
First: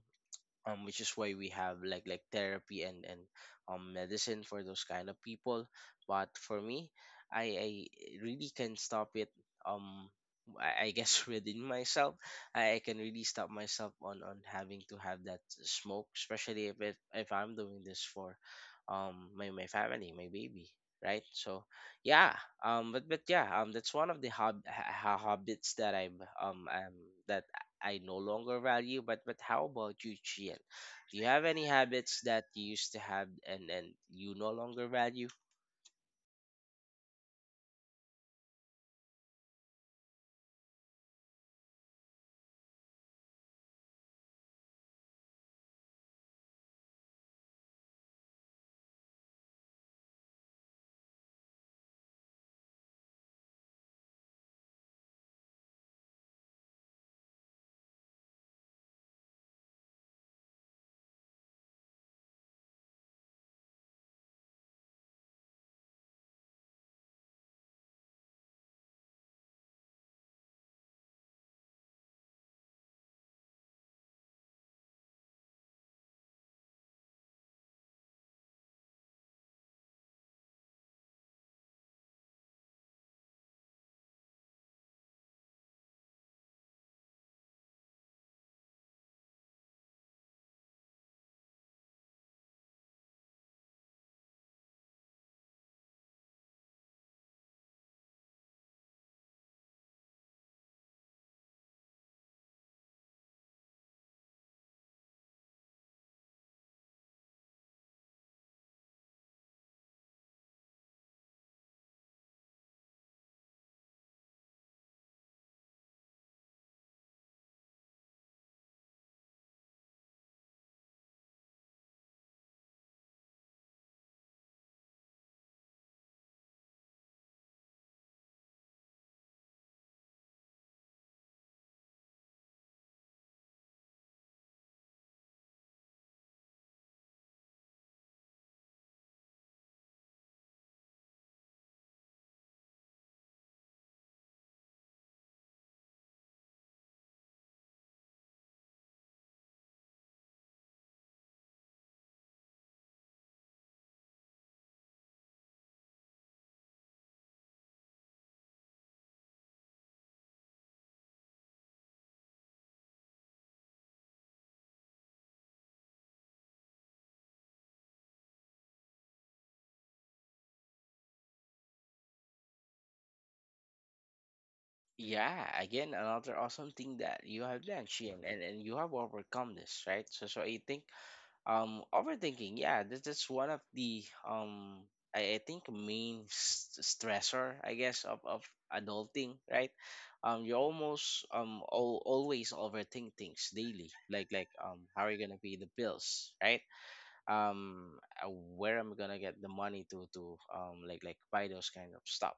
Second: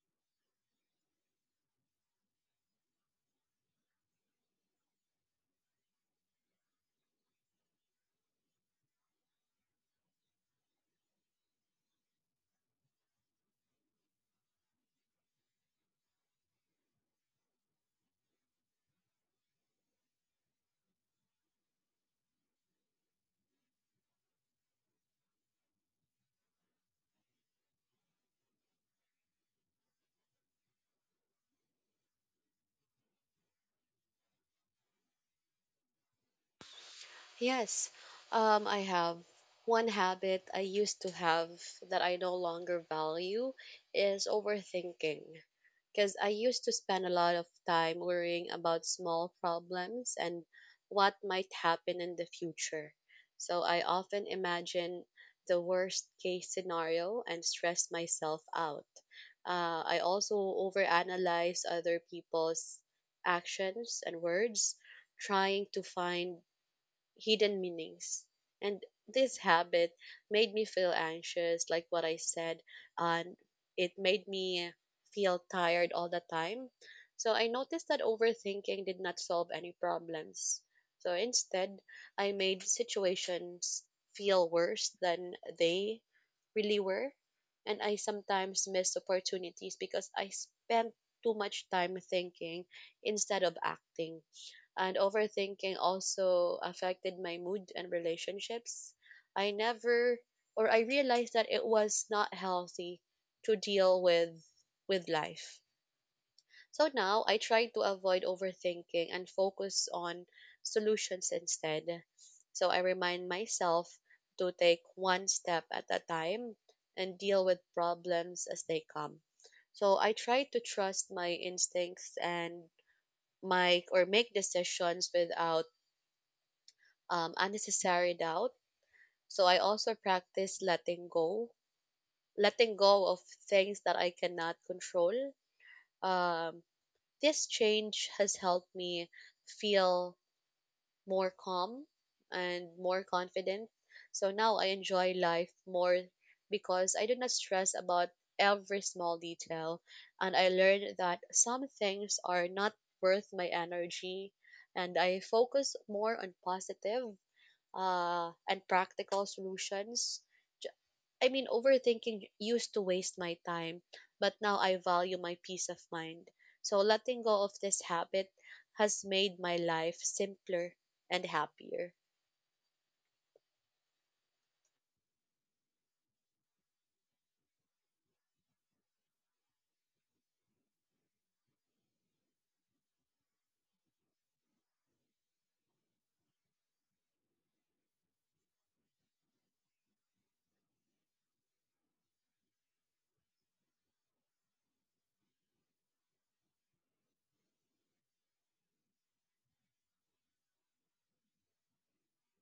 which is why we have like therapy and medicine for those kind of people. But for me, I really can stop it. um I guess, within myself, I can really stop myself on having to have that smoke, especially if if I'm doing this for my family, my baby, right? So yeah, but yeah, that's one of the habits that that I no longer value. But how about you, Chien? Do you have any habits that you used to have and you no longer value?
Yes, I have one habit I used to have that I no longer value is overthinking. Because I used to spend a lot of time worrying about small problems and what might happen in the future. So I often imagine the worst case scenario and stress myself out. I also overanalyze other people's actions and words, trying to find hidden meanings. And this habit made me feel anxious, like what I said, and it made me feel tired all the time. So I noticed that overthinking did not solve any problems. So instead, I made situations feel worse than they really were. And I sometimes missed opportunities because I spent too much time thinking instead of acting, and overthinking also affected my mood and relationships. I never or I realized that it was not healthy to deal with life. So now I try to avoid overthinking and focus on solutions instead. So I remind myself to take one step at a time and deal with problems as they come. So I try to trust my instincts and my or make decisions without unnecessary doubt. So I also practice letting go of things that I cannot control. Um, this change has helped me feel more calm and more confident. So now I enjoy life more because I do not stress about every small detail. And I learned that some things are not worth my energy. And I focus more on positive and practical solutions. J- Overthinking used to waste my time, but now I value my peace of mind. So letting go of this habit has made my life simpler and happier.
Yeah, again, another awesome thing that you have done, Chien, and you have overcome this, right? So I think overthinking, yeah, this is one of the I think main stressor, I guess, of adulting, right? You almost always overthink things daily, like how are you gonna pay the bills, right? um uh, where am I gonna get the money to buy those kind of stuff?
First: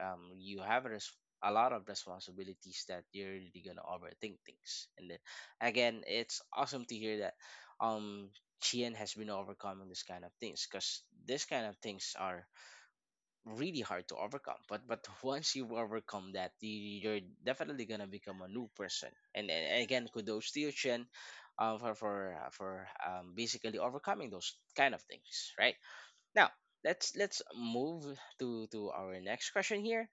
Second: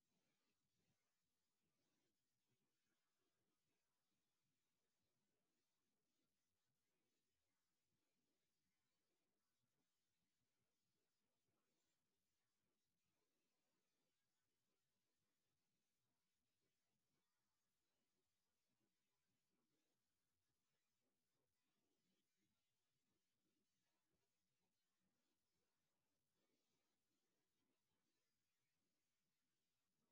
You have a lot of responsibilities that you're really gonna overthink things. And then, again, it's awesome to hear that um Chien has been overcoming this kind of things, because this kind of things are really hard to overcome. But once you overcome that, you're definitely gonna become a new person. And again, kudos to you, Chen, for basically overcoming those kind of things, right? Now let's move to our next question here.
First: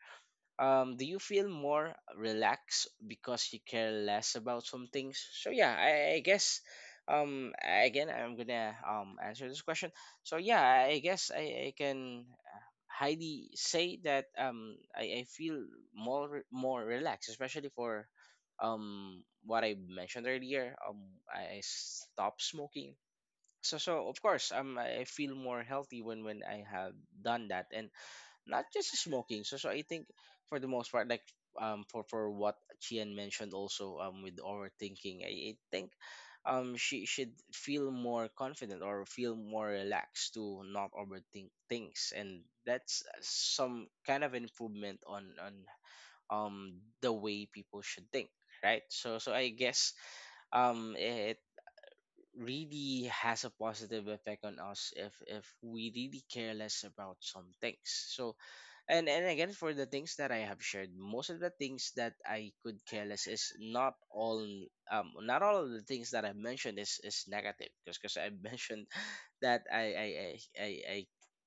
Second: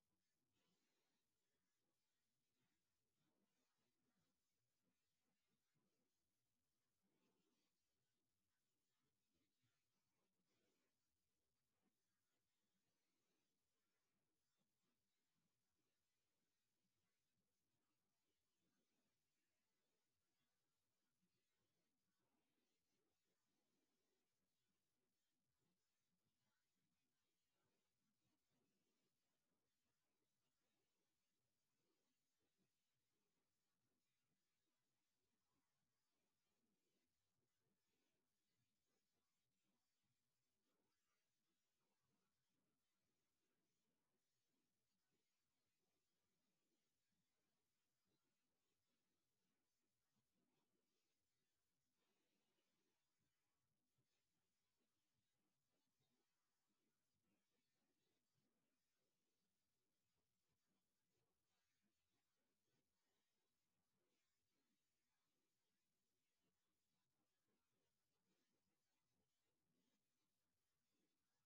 Do you feel more relaxed because you care less about some things? So yeah, I guess again, I'm gonna answer this question. So yeah, I guess I can highly say that I feel more relaxed, especially for what I mentioned earlier. I stopped smoking. So so of course, I feel more healthy when I have done that. And not just smoking. So I think for the most part, like, for what Chien mentioned also, with overthinking, I think she should feel more confident or feel more relaxed to not overthink things. And that's some kind of improvement on the way people should think, right? So so I guess it really has a positive effect on us if we really care less about some things. So, and again, for the things that I have shared, most of the things that I could care less is not all, not all of the things that I mentioned is negative, because I mentioned that I, I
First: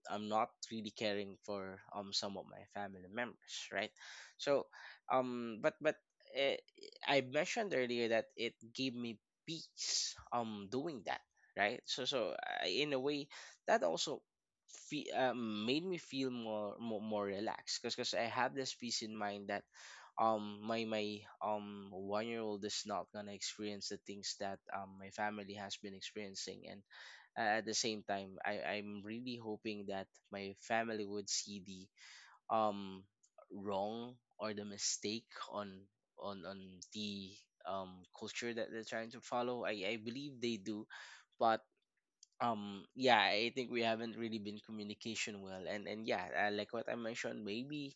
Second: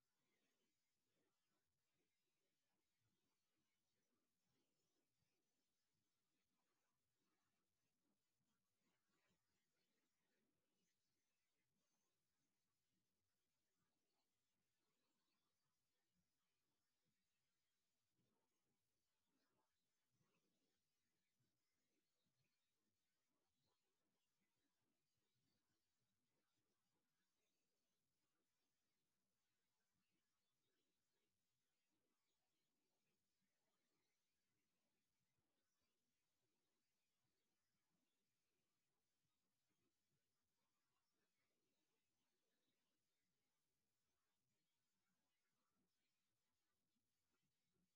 I'm not really caring for some of my family members, right? So, but uh, I mentioned earlier that it gave me peace doing that, right? So so I, in a way, that also made me feel more relaxed, because I have this peace in mind that my 1 year old is not gonna experience the things that my family has been experiencing. And at the same time, I'm really hoping that my family would see the um wrong or the mistake on on on the culture that they're trying to follow. I believe they do, but yeah, I think we haven't really been communication well. And yeah, like what I mentioned, maybe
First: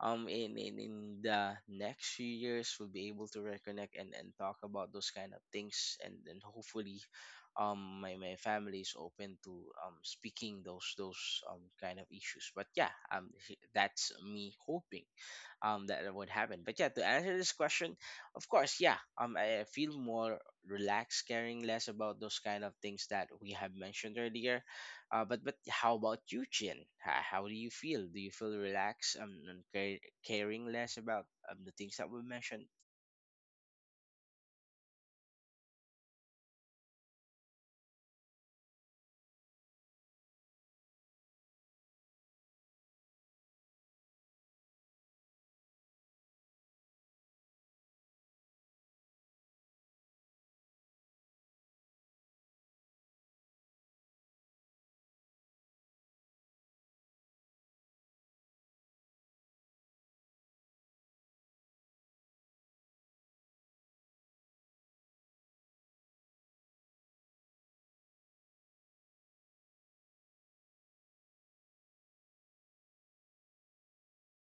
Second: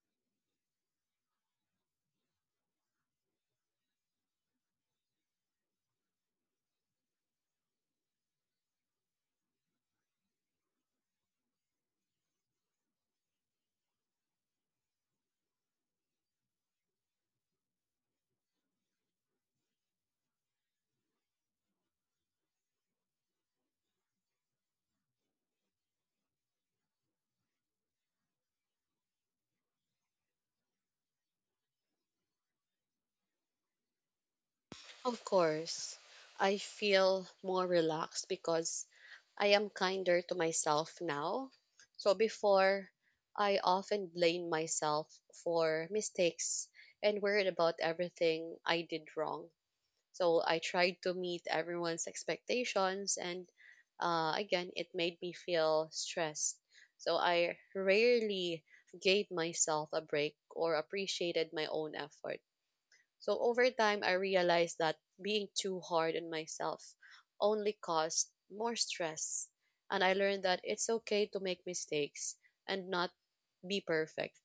in the next few years, we'll be able to reconnect and talk about those kind of things. And hopefully my family is open to speaking those kind of issues. But yeah, that's me hoping that would happen. But yeah, to answer this question, of course, yeah, I feel more relaxed caring less about those kind of things that we have mentioned earlier. But how about you, Chin? How do you feel? Do you feel relaxed and caring less about the things that we mentioned?
Of course, I feel more relaxed because I am kinder to myself now. So before, I often blame myself for mistakes and worried about everything I did wrong. So I tried to meet everyone's expectations, and again, it made me feel stressed. So I rarely gave myself a break or appreciated my own effort. So over time, I realized that being too hard on myself only caused more stress. And I learned that it's okay to make mistakes and not be perfect.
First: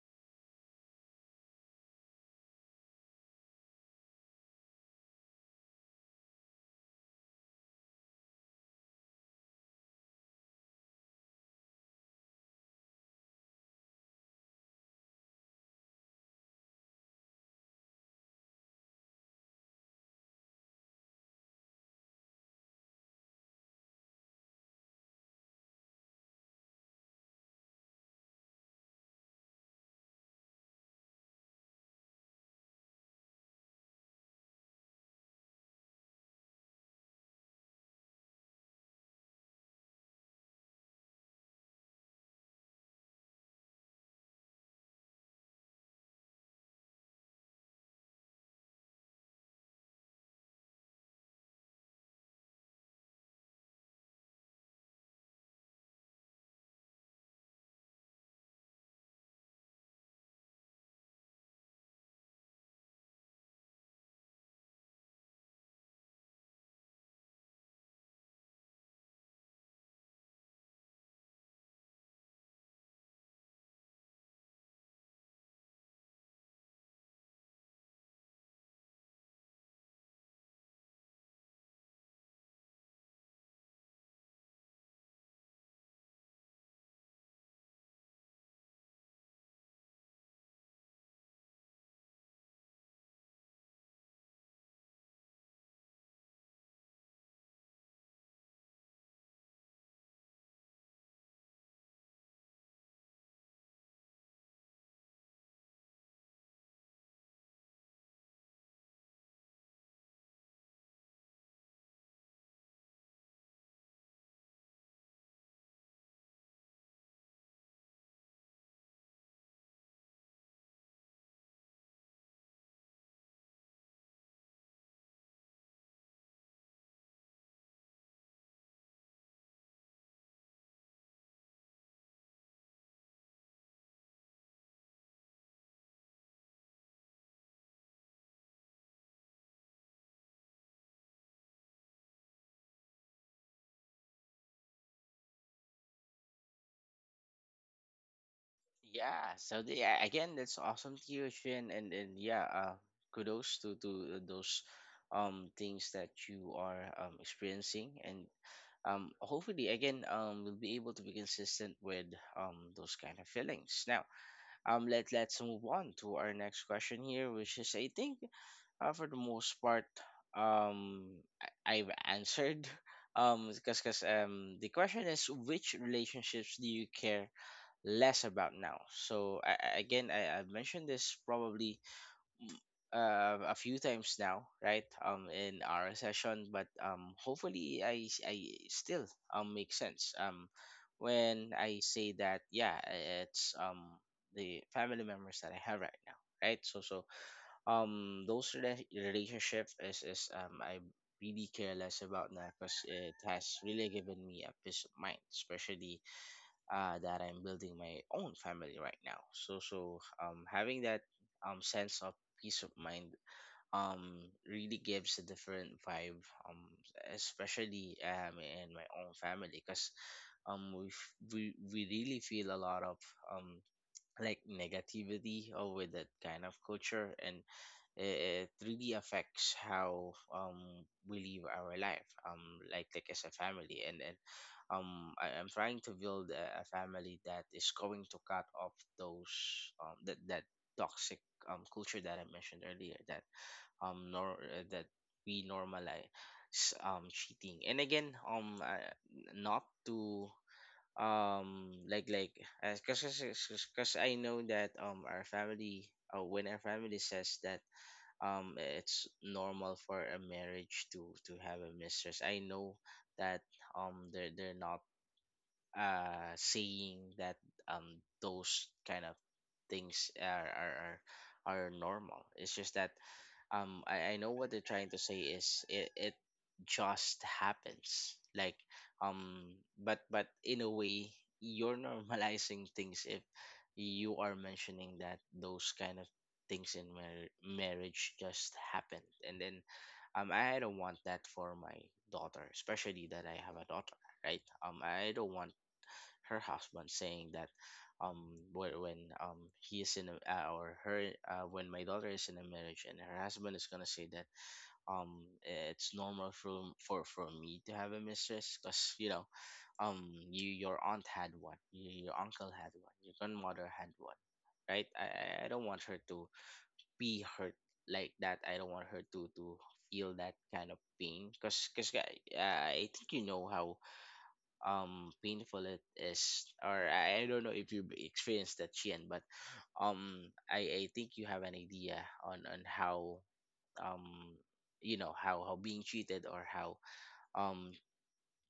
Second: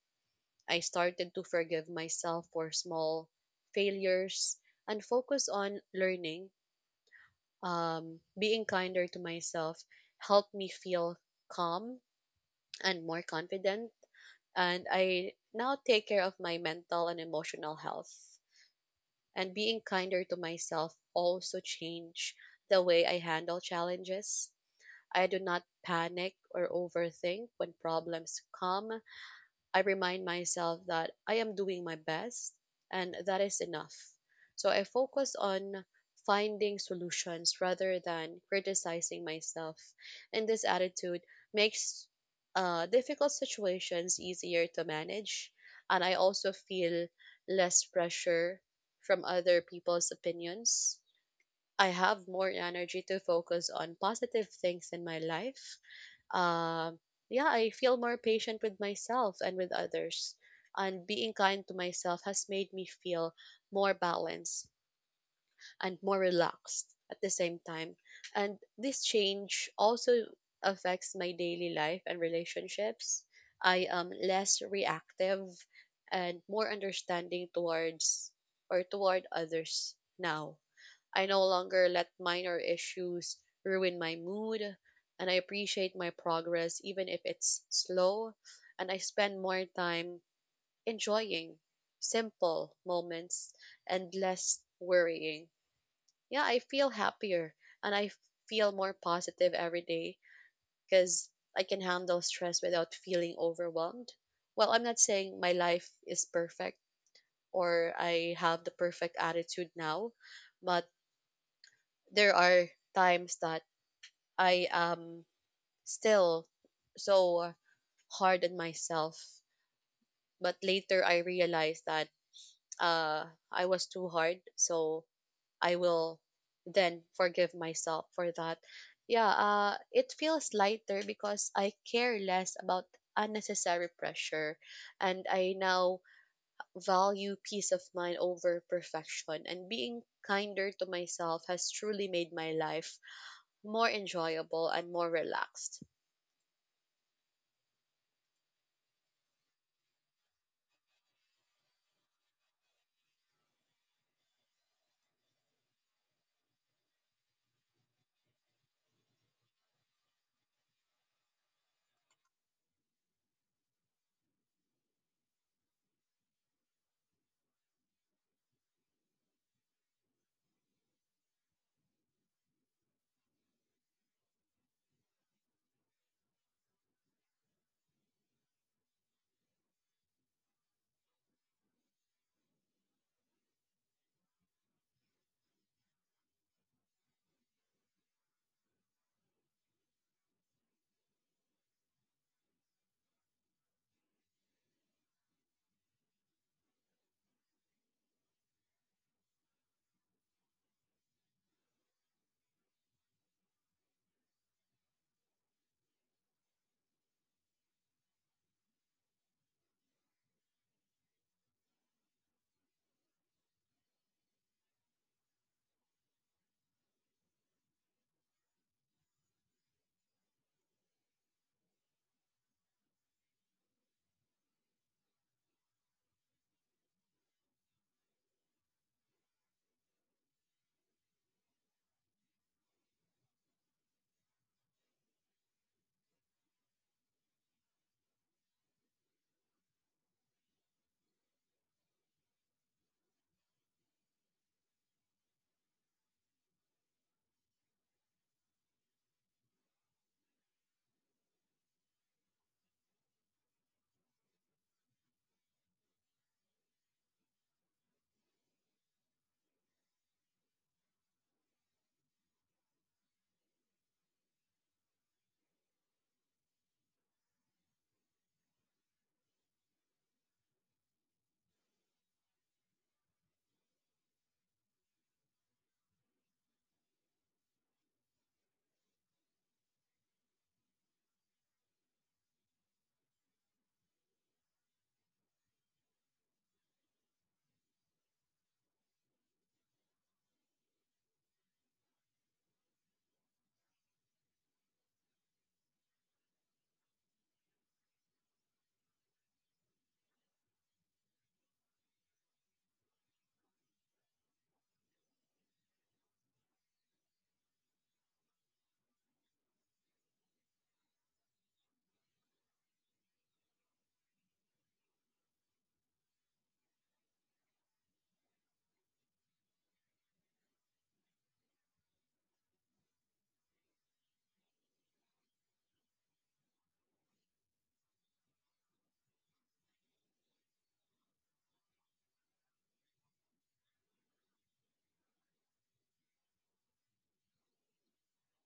I started to forgive myself for small failures and focus on learning. Being kinder to myself helped me feel calm and more confident. And I now take care of my mental and emotional health. And being kinder to myself also change the way I handle challenges. I do not panic or overthink when problems come. I remind myself that I am doing my best and that is enough. So I focus on finding solutions rather than criticizing myself. And this attitude makes difficult situations easier to manage. And I also feel less pressure from other people's opinions. I have more energy to focus on positive things in my life. um yeah, I feel more patient with myself and with others, and being kind to myself has made me feel more balanced and more relaxed at the same time. And this change also affects my daily life and relationships. I am less reactive and more understanding toward others now. I no longer let minor issues ruin my mood, and I appreciate my progress even if it's slow, and I spend more time enjoying simple moments and less worrying. Yeah, I feel happier and I feel more positive every day because I can handle stress without feeling overwhelmed. Well, I'm not saying my life is perfect or I have the perfect attitude now, but there are times that I am still so hard on myself. But later I realized that uh, I was too hard. So I will then forgive myself for that. Yeah, it feels lighter because I care less about unnecessary pressure, and I now value peace of mind over perfection. And being kinder to myself has truly made my life more enjoyable and more relaxed.
Yeah, so the, yeah, again, that's awesome to hear, Shin. And yeah, kudos to those things that you are experiencing. And hopefully, again, we'll be able to be consistent with those kind of feelings. Now, let's move on to our next question here, which is I think for the most part um I've answered because the question is which relationships do you care less about now. So I've mentioned this probably a few times now, right? In our session, but hopefully I still make sense. When I say that, yeah, it's the family members that I have right now, right? So those relationship is I really care less about now, because it has really given me a peace of mind, especially that I'm building my own family right now. So having that sense of peace of mind really gives a different vibe, especially in my own family, because we, f- we really feel a lot of um like negativity over that kind of culture, and it really affects how we live our life, like as a family. I'm trying to build a family that is going to cut off those that that toxic culture that I mentioned earlier, that nor that we normalize cheating. And again Not to um like like because because I know that our family, when our family says that it's normal for a marriage to have a mistress, I know that they're not saying that those kind of things are normal. It's just that I know what they're trying to say is it just happens. Like, um, but in a way, you're normalizing things if you are mentioning that those kind of things in marriage just happened. And then I don't want that for my daughter, especially that I have a daughter, right? I don't want her husband saying that when he is in a, or her when my daughter is in a marriage and her husband is gonna say that um it's normal for me to have a mistress, because, you know, you your aunt had one, you, your uncle had one, your grandmother had one, right? I don't want her to be hurt like that. I don't want her to feel that kind of pain, because I think you know how painful it is. Or I don't know if you've experienced that, Chien, but um I think you have an idea on how um you know how being cheated or how um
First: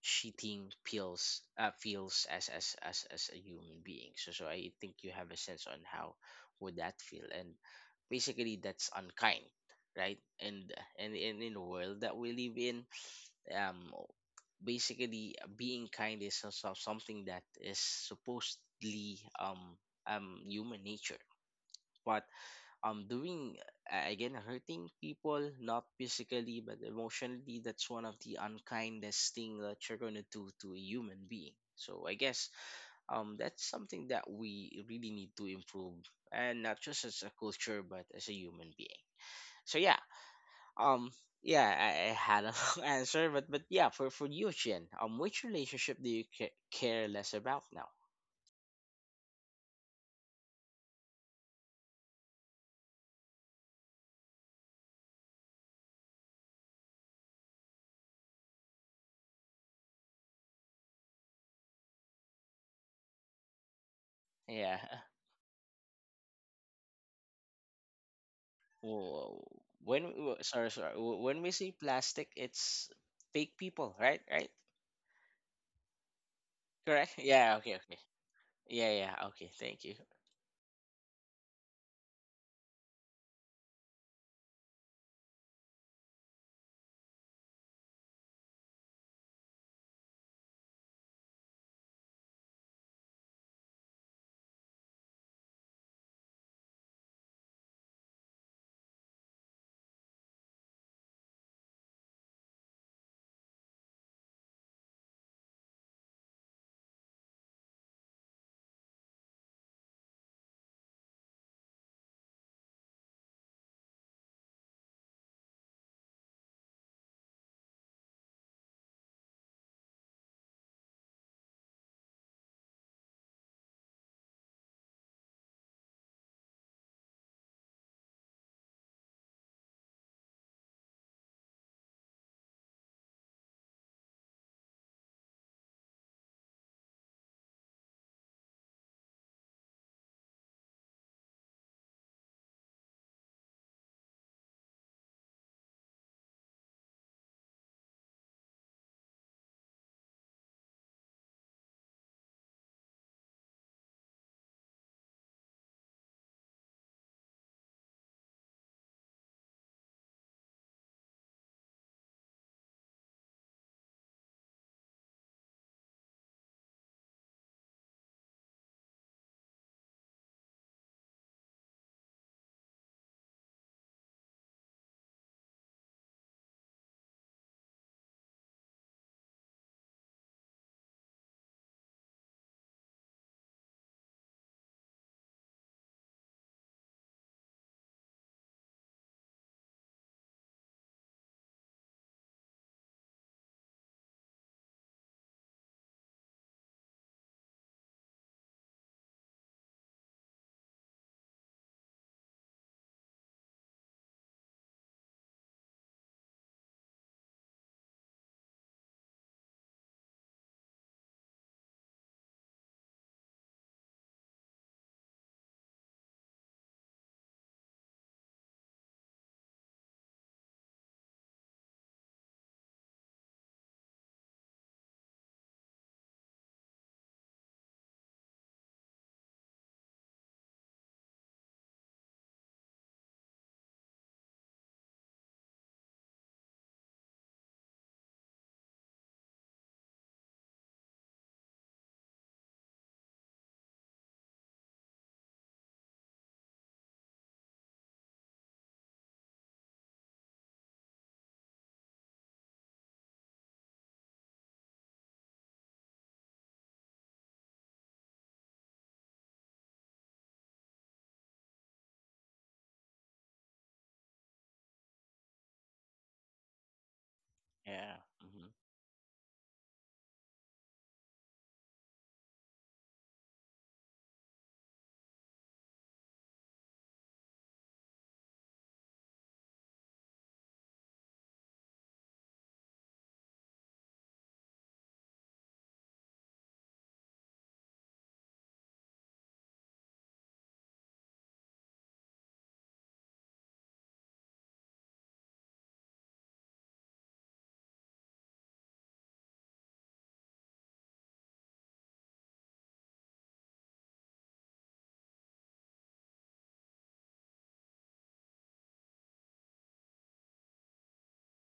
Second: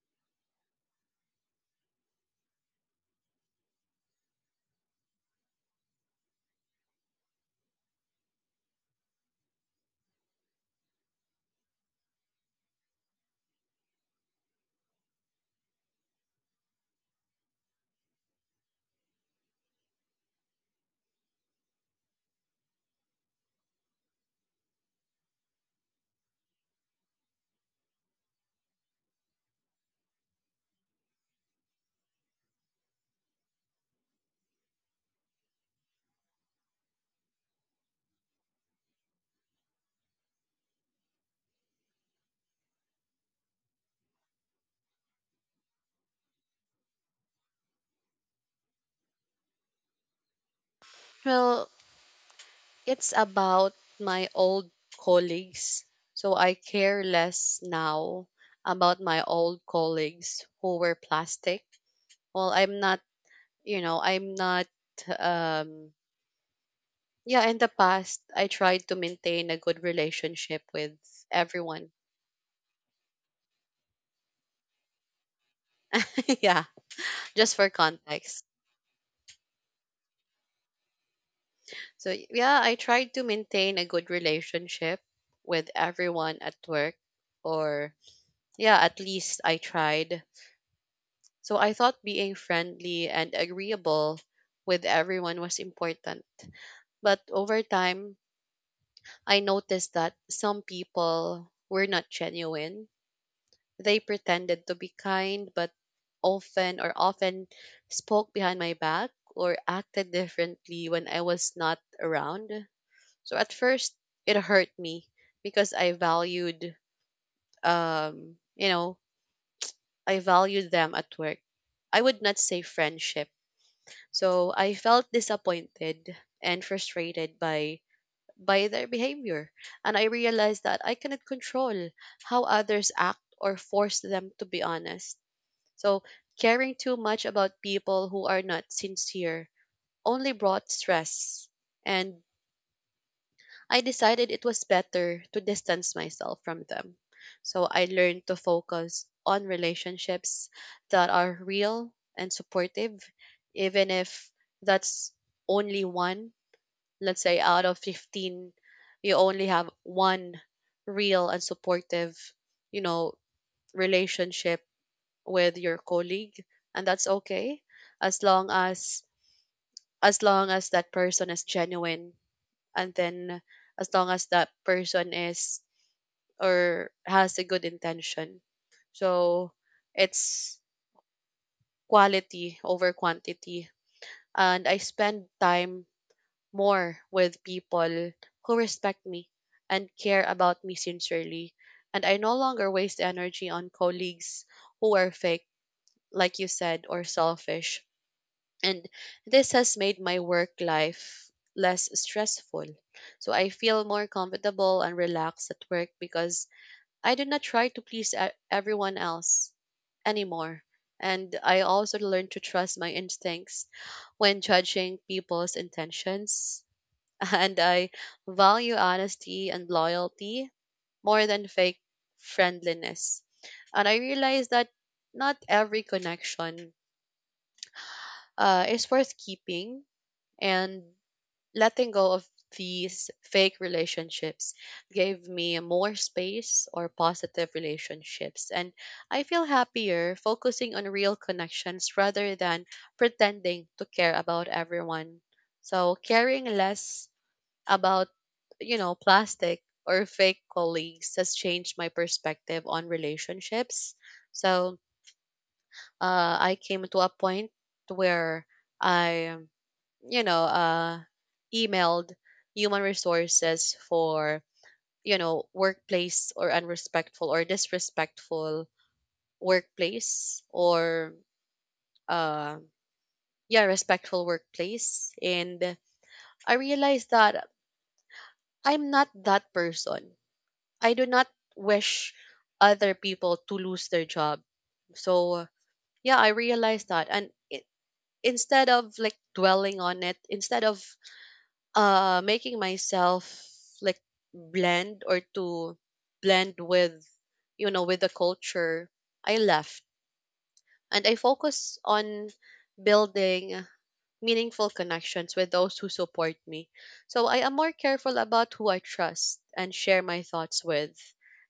cheating feels, feels as a human being, so so I think you have a sense on how would that feel, and basically that's unkind, right? And in the world that we live in, um basically, being kind is also something that is supposedly human nature. But doing, again, hurting people, not physically but emotionally, that's one of the unkindest thing that you're going to do to a human being. So I guess that's something that we really need to improve, and not just as a culture, but as a human being. So yeah, um, yeah, I had a long answer, but yeah, for you, Chin, which relationship do you care less about now?
Well, it's about my old colleagues. So I care less now about my old colleagues who were plastic. Well, I'm not, you know, I'm not
Yeah.
um yeah, in the past I tried to
Well,
maintain a good relationship
sorry,
with
when we see
everyone.
plastic, it's fake people, right? Right?
Yeah,
Correct? Yeah.
just for
Okay. Okay.
context.
Yeah. Yeah. Okay. Thank you.
So yeah, I tried to maintain a good relationship with everyone at work, or yeah, at least I tried. So I thought being friendly and agreeable with everyone was important. But over time, I noticed that some people were not genuine. They pretended to be kind, but often spoke behind my back or acted differently when I was not around. So at first, it hurt me because I valued, um, you know, I valued them at work. I would not say friendship. So I felt disappointed and frustrated by their behavior. And I realized that I cannot control how others act or force them to be honest. So caring too much about people who are not sincere only brought stress, and I decided it was better to distance myself from them. So I learned to focus on relationships that are real and supportive, even if that's only one. Let's say out of 15, you only have one real and supportive, you know, relationship with your colleague, and that's okay as long as that person is genuine, and then as long as that person is or has a good intention. So it's quality over quantity. And I spend time more with people who respect me and care about me sincerely. And I no longer waste energy on colleagues who are fake, like you said, or selfish. And this has made my work life less stressful. So I feel more comfortable and relaxed at work because I did not try to please everyone else anymore. And I also learned to trust my instincts when judging people's intentions. And I value honesty and loyalty more than fake friendliness. And I realized that not every connection is worth keeping. And letting go of these fake relationships gave me more space or positive relationships, and I feel happier focusing on real connections rather than pretending to care about everyone. So caring less about, you know, plastic or fake colleagues has changed my perspective on relationships. So I came to a point where I, you know, uh, emailed human resources for, you know, workplace or unrespectful or
Yeah. Hmm.
disrespectful workplace or, uh, yeah, respectful workplace. And I realized that I'm not that person. I do not wish other people to lose their job. So, yeah, I realized that. And instead of like dwelling on it, instead of making myself like blend or to blend with, you know, with the culture, I left and I focus on building meaningful connections with those who support me. So I am more careful about who I trust and share my thoughts with.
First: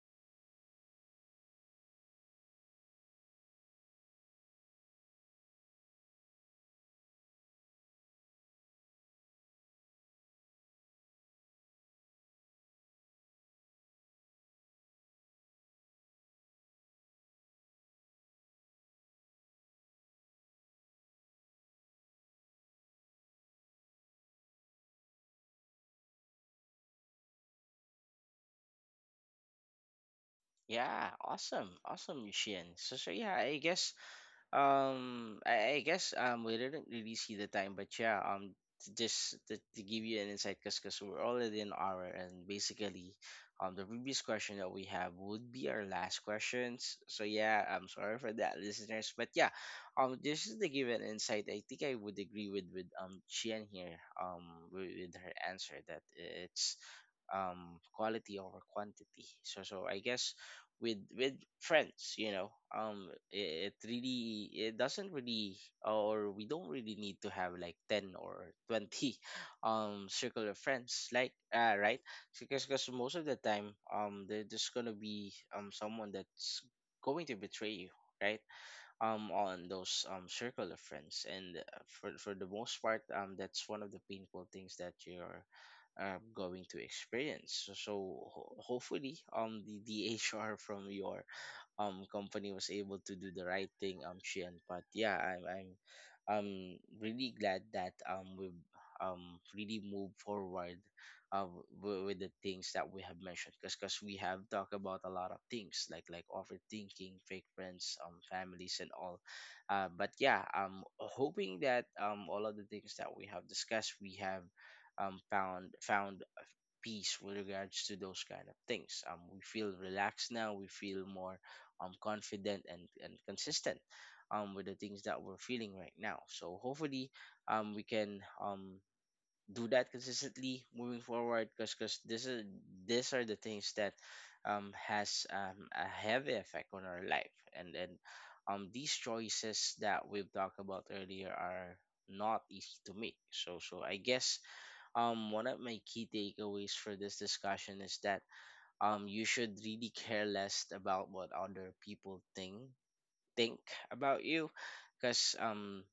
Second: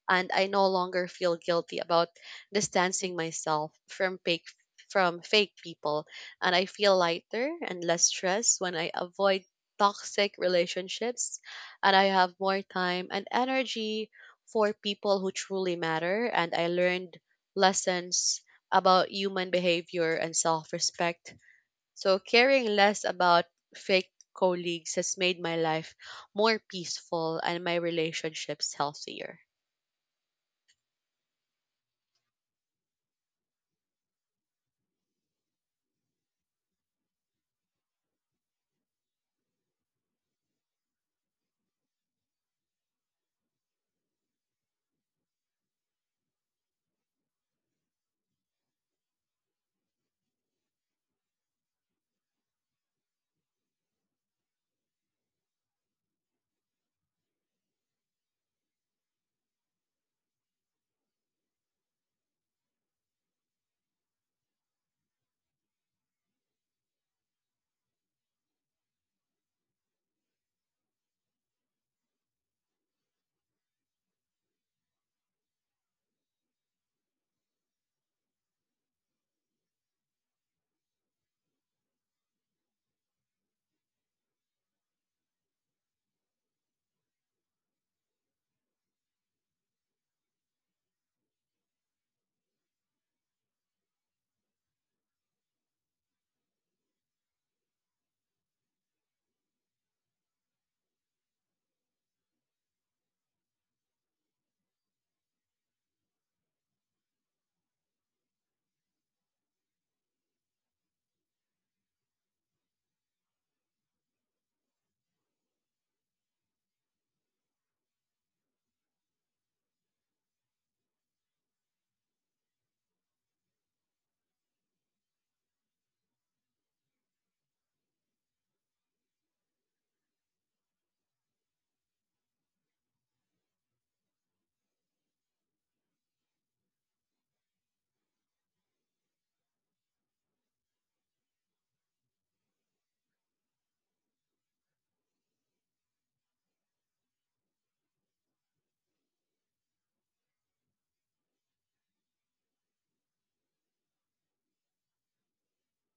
And I no longer feel guilty about distancing myself from fake people. And I feel lighter and less stressed when I avoid toxic relationships, and I have more time and energy for people who truly matter, and I learned lessons about human behavior and self-respect. So caring less about fake colleagues has made my life more peaceful and my relationships healthier.
Yeah. Awesome. Awesome, Chin. So so yeah, I guess, um, I guess we didn't really see the time, but yeah, to just to give you an insight, because we're already an hour, and basically, the previous question that we have would be our last questions. So yeah, I'm sorry for that, listeners, but yeah, just to give an insight, I think I would agree with Chien here, um, with her answer that it's quality over quantity. So so I guess with friends, you know, it really, it doesn't really, or we don't really need to have like 10 or 20 circle of friends, like right? Because most of the time there's gonna be someone that's going to betray you, right? On those circle of friends, and for the most part, that's one of the painful things that you're going to experience. So, so hopefully the HR from your company was able to do the right thing, Shian. But yeah, I'm really glad that we've really moved forward with the things that we have mentioned, because we have talked about a lot of things, like overthinking, fake friends, families, and all. But yeah, I'm hoping that all of the things that we have discussed, we have found peace with regards to those kind of things. We feel relaxed now. We feel more confident and consistent with the things that we're feeling right now. So hopefully we can do that consistently moving forward, because this is, these are the things that has a heavy effect on our life, and these choices that we've talked about earlier are not easy to make. So so I guess one of my key takeaways for this discussion is that you should really care less about what other people think about you, because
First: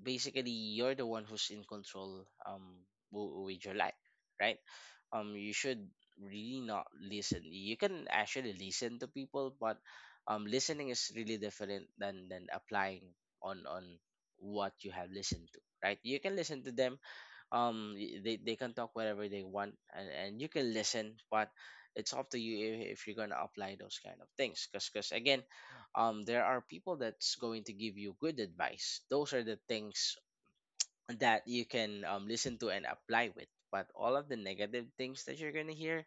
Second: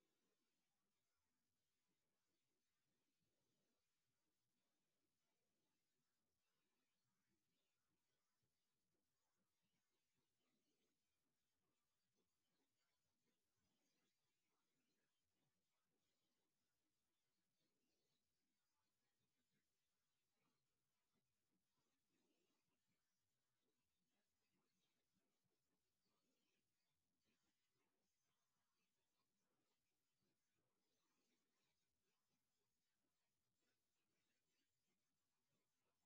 basically you're the one who's in control with your life, right? You should really not listen. You can actually listen to people, but listening is really different than applying on what you have listened to, right? You can listen to them. They can talk whatever they want, and you can listen, but it's up to you if you're going to apply those kind of things, because again there are people that's going to give you good advice. Those are the things that you can listen to and apply with. But all of the negative things that you're going to hear,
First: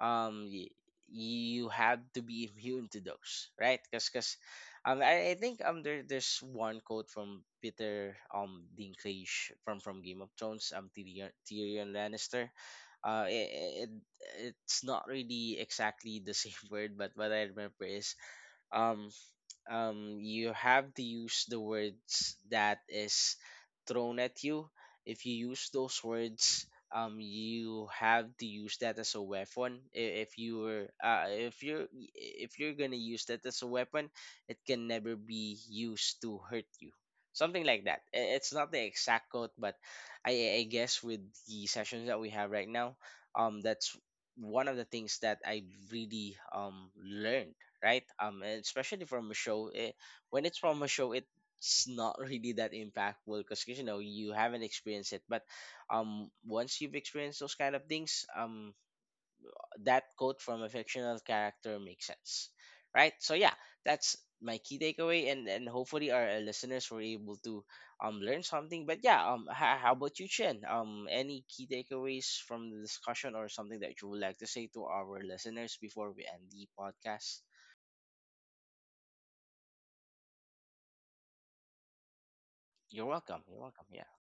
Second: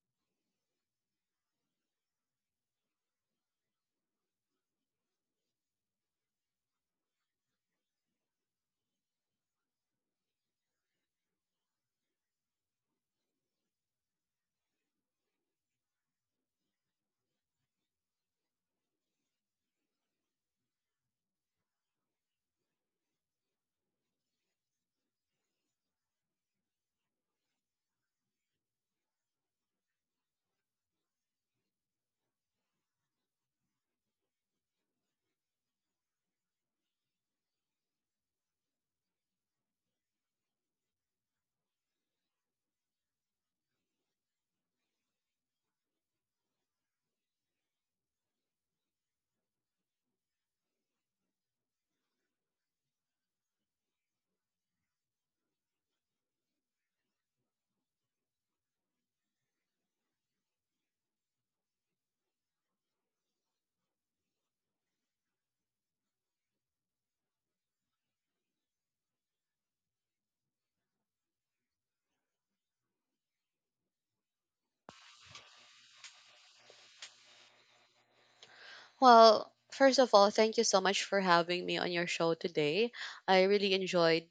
um y- you have to be immune to those, right? Because I think there's one quote from Peter Dinklage from Game of Thrones, Tyrion Lannister. uh it, it it's not really exactly the same word, but what I remember is, um you have to use the words that is thrown at you. If you use those words, you have to use that as a weapon. I- If you were, if you're, If you're gonna use that as a weapon, it can never be used to hurt you. Something like that. It's not the exact quote, but I guess with the sessions that we have right now, that's one of the things that I really learned, right? And especially from a show. It, when it's from a show, it's not really that impactful because you know you haven't experienced it. But once you've experienced those kind of things, that quote from a fictional character makes sense, right? So yeah, that's my key takeaway, and hopefully our listeners were able to learn something. But yeah, how about you, Chen? Any key takeaways from the discussion, or something that you would like to say to our listeners before we end the podcast?
Well, first of all, thank you so much for having me on your show today.
You're welcome.
I
You're
really
welcome. Yeah.
enjoyed.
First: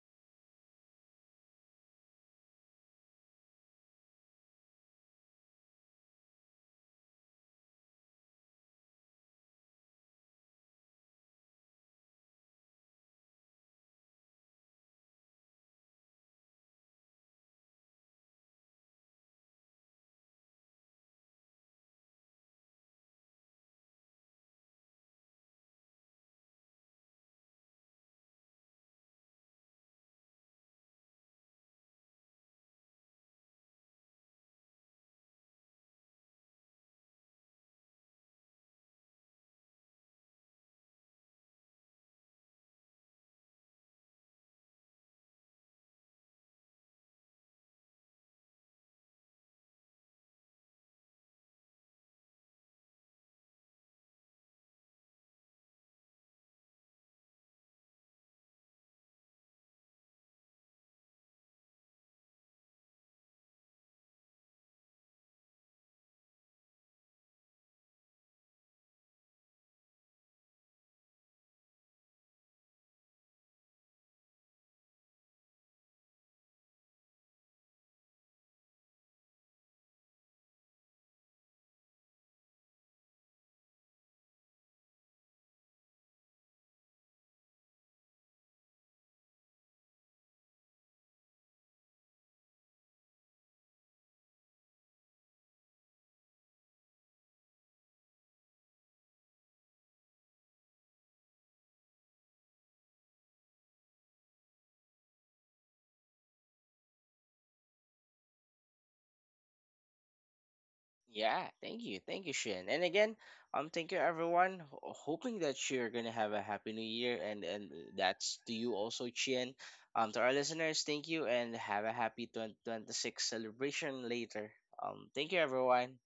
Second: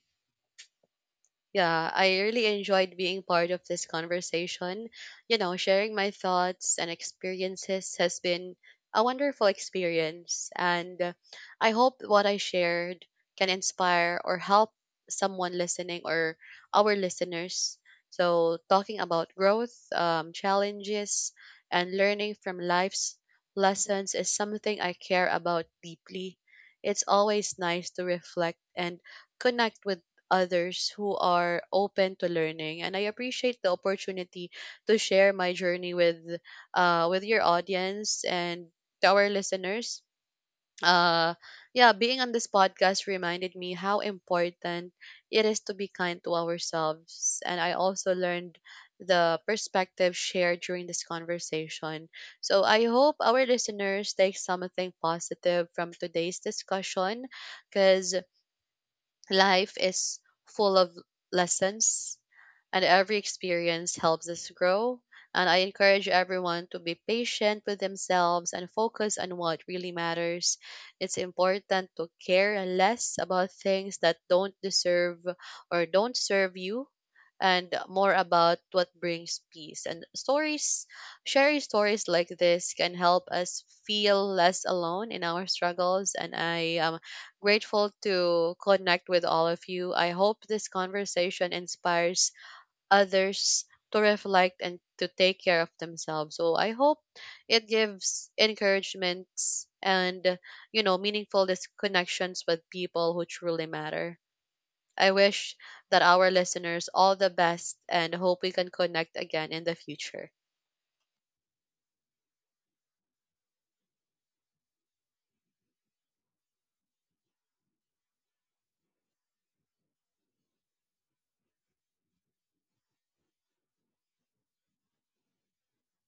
Yeah, I really enjoyed being part of this conversation. You know, sharing my thoughts and experiences has been a wonderful experience, and I hope what I shared can inspire or help someone listening or our listeners. So, talking about growth, challenges, and learning from life's lessons is something I care about deeply. It's always nice to reflect and connect with others who are open to learning, and I appreciate the opportunity to share my journey with your audience and to our listeners. Uh yeah, being on this podcast reminded me how important it is to be kind to ourselves, and I also learned the perspective shared during this conversation. So I hope our listeners take something positive from today's discussion, because life is full of lessons, and every experience helps us grow. And I encourage everyone to be patient with themselves and focus on what really matters. It's important to care less about things that don't deserve or don't serve you and more about what brings peace. And stories, sharing stories like this can help us feel less alone in our struggles. And I grateful to connect with all of you. I hope this conversation inspires others to reflect and to take care of themselves. So I hope it gives encouragements and, you know, meaningful connections with people who truly matter. I wish that our listeners all the best and hope we can connect again in the future.
Yeah. Thank you. Thank you, Shin. And again, thank you everyone. Hoping that you're gonna have a happy new year, and that's to you also, Chien. To our listeners, thank you, and have a happy 2026 celebration later. Thank you, everyone.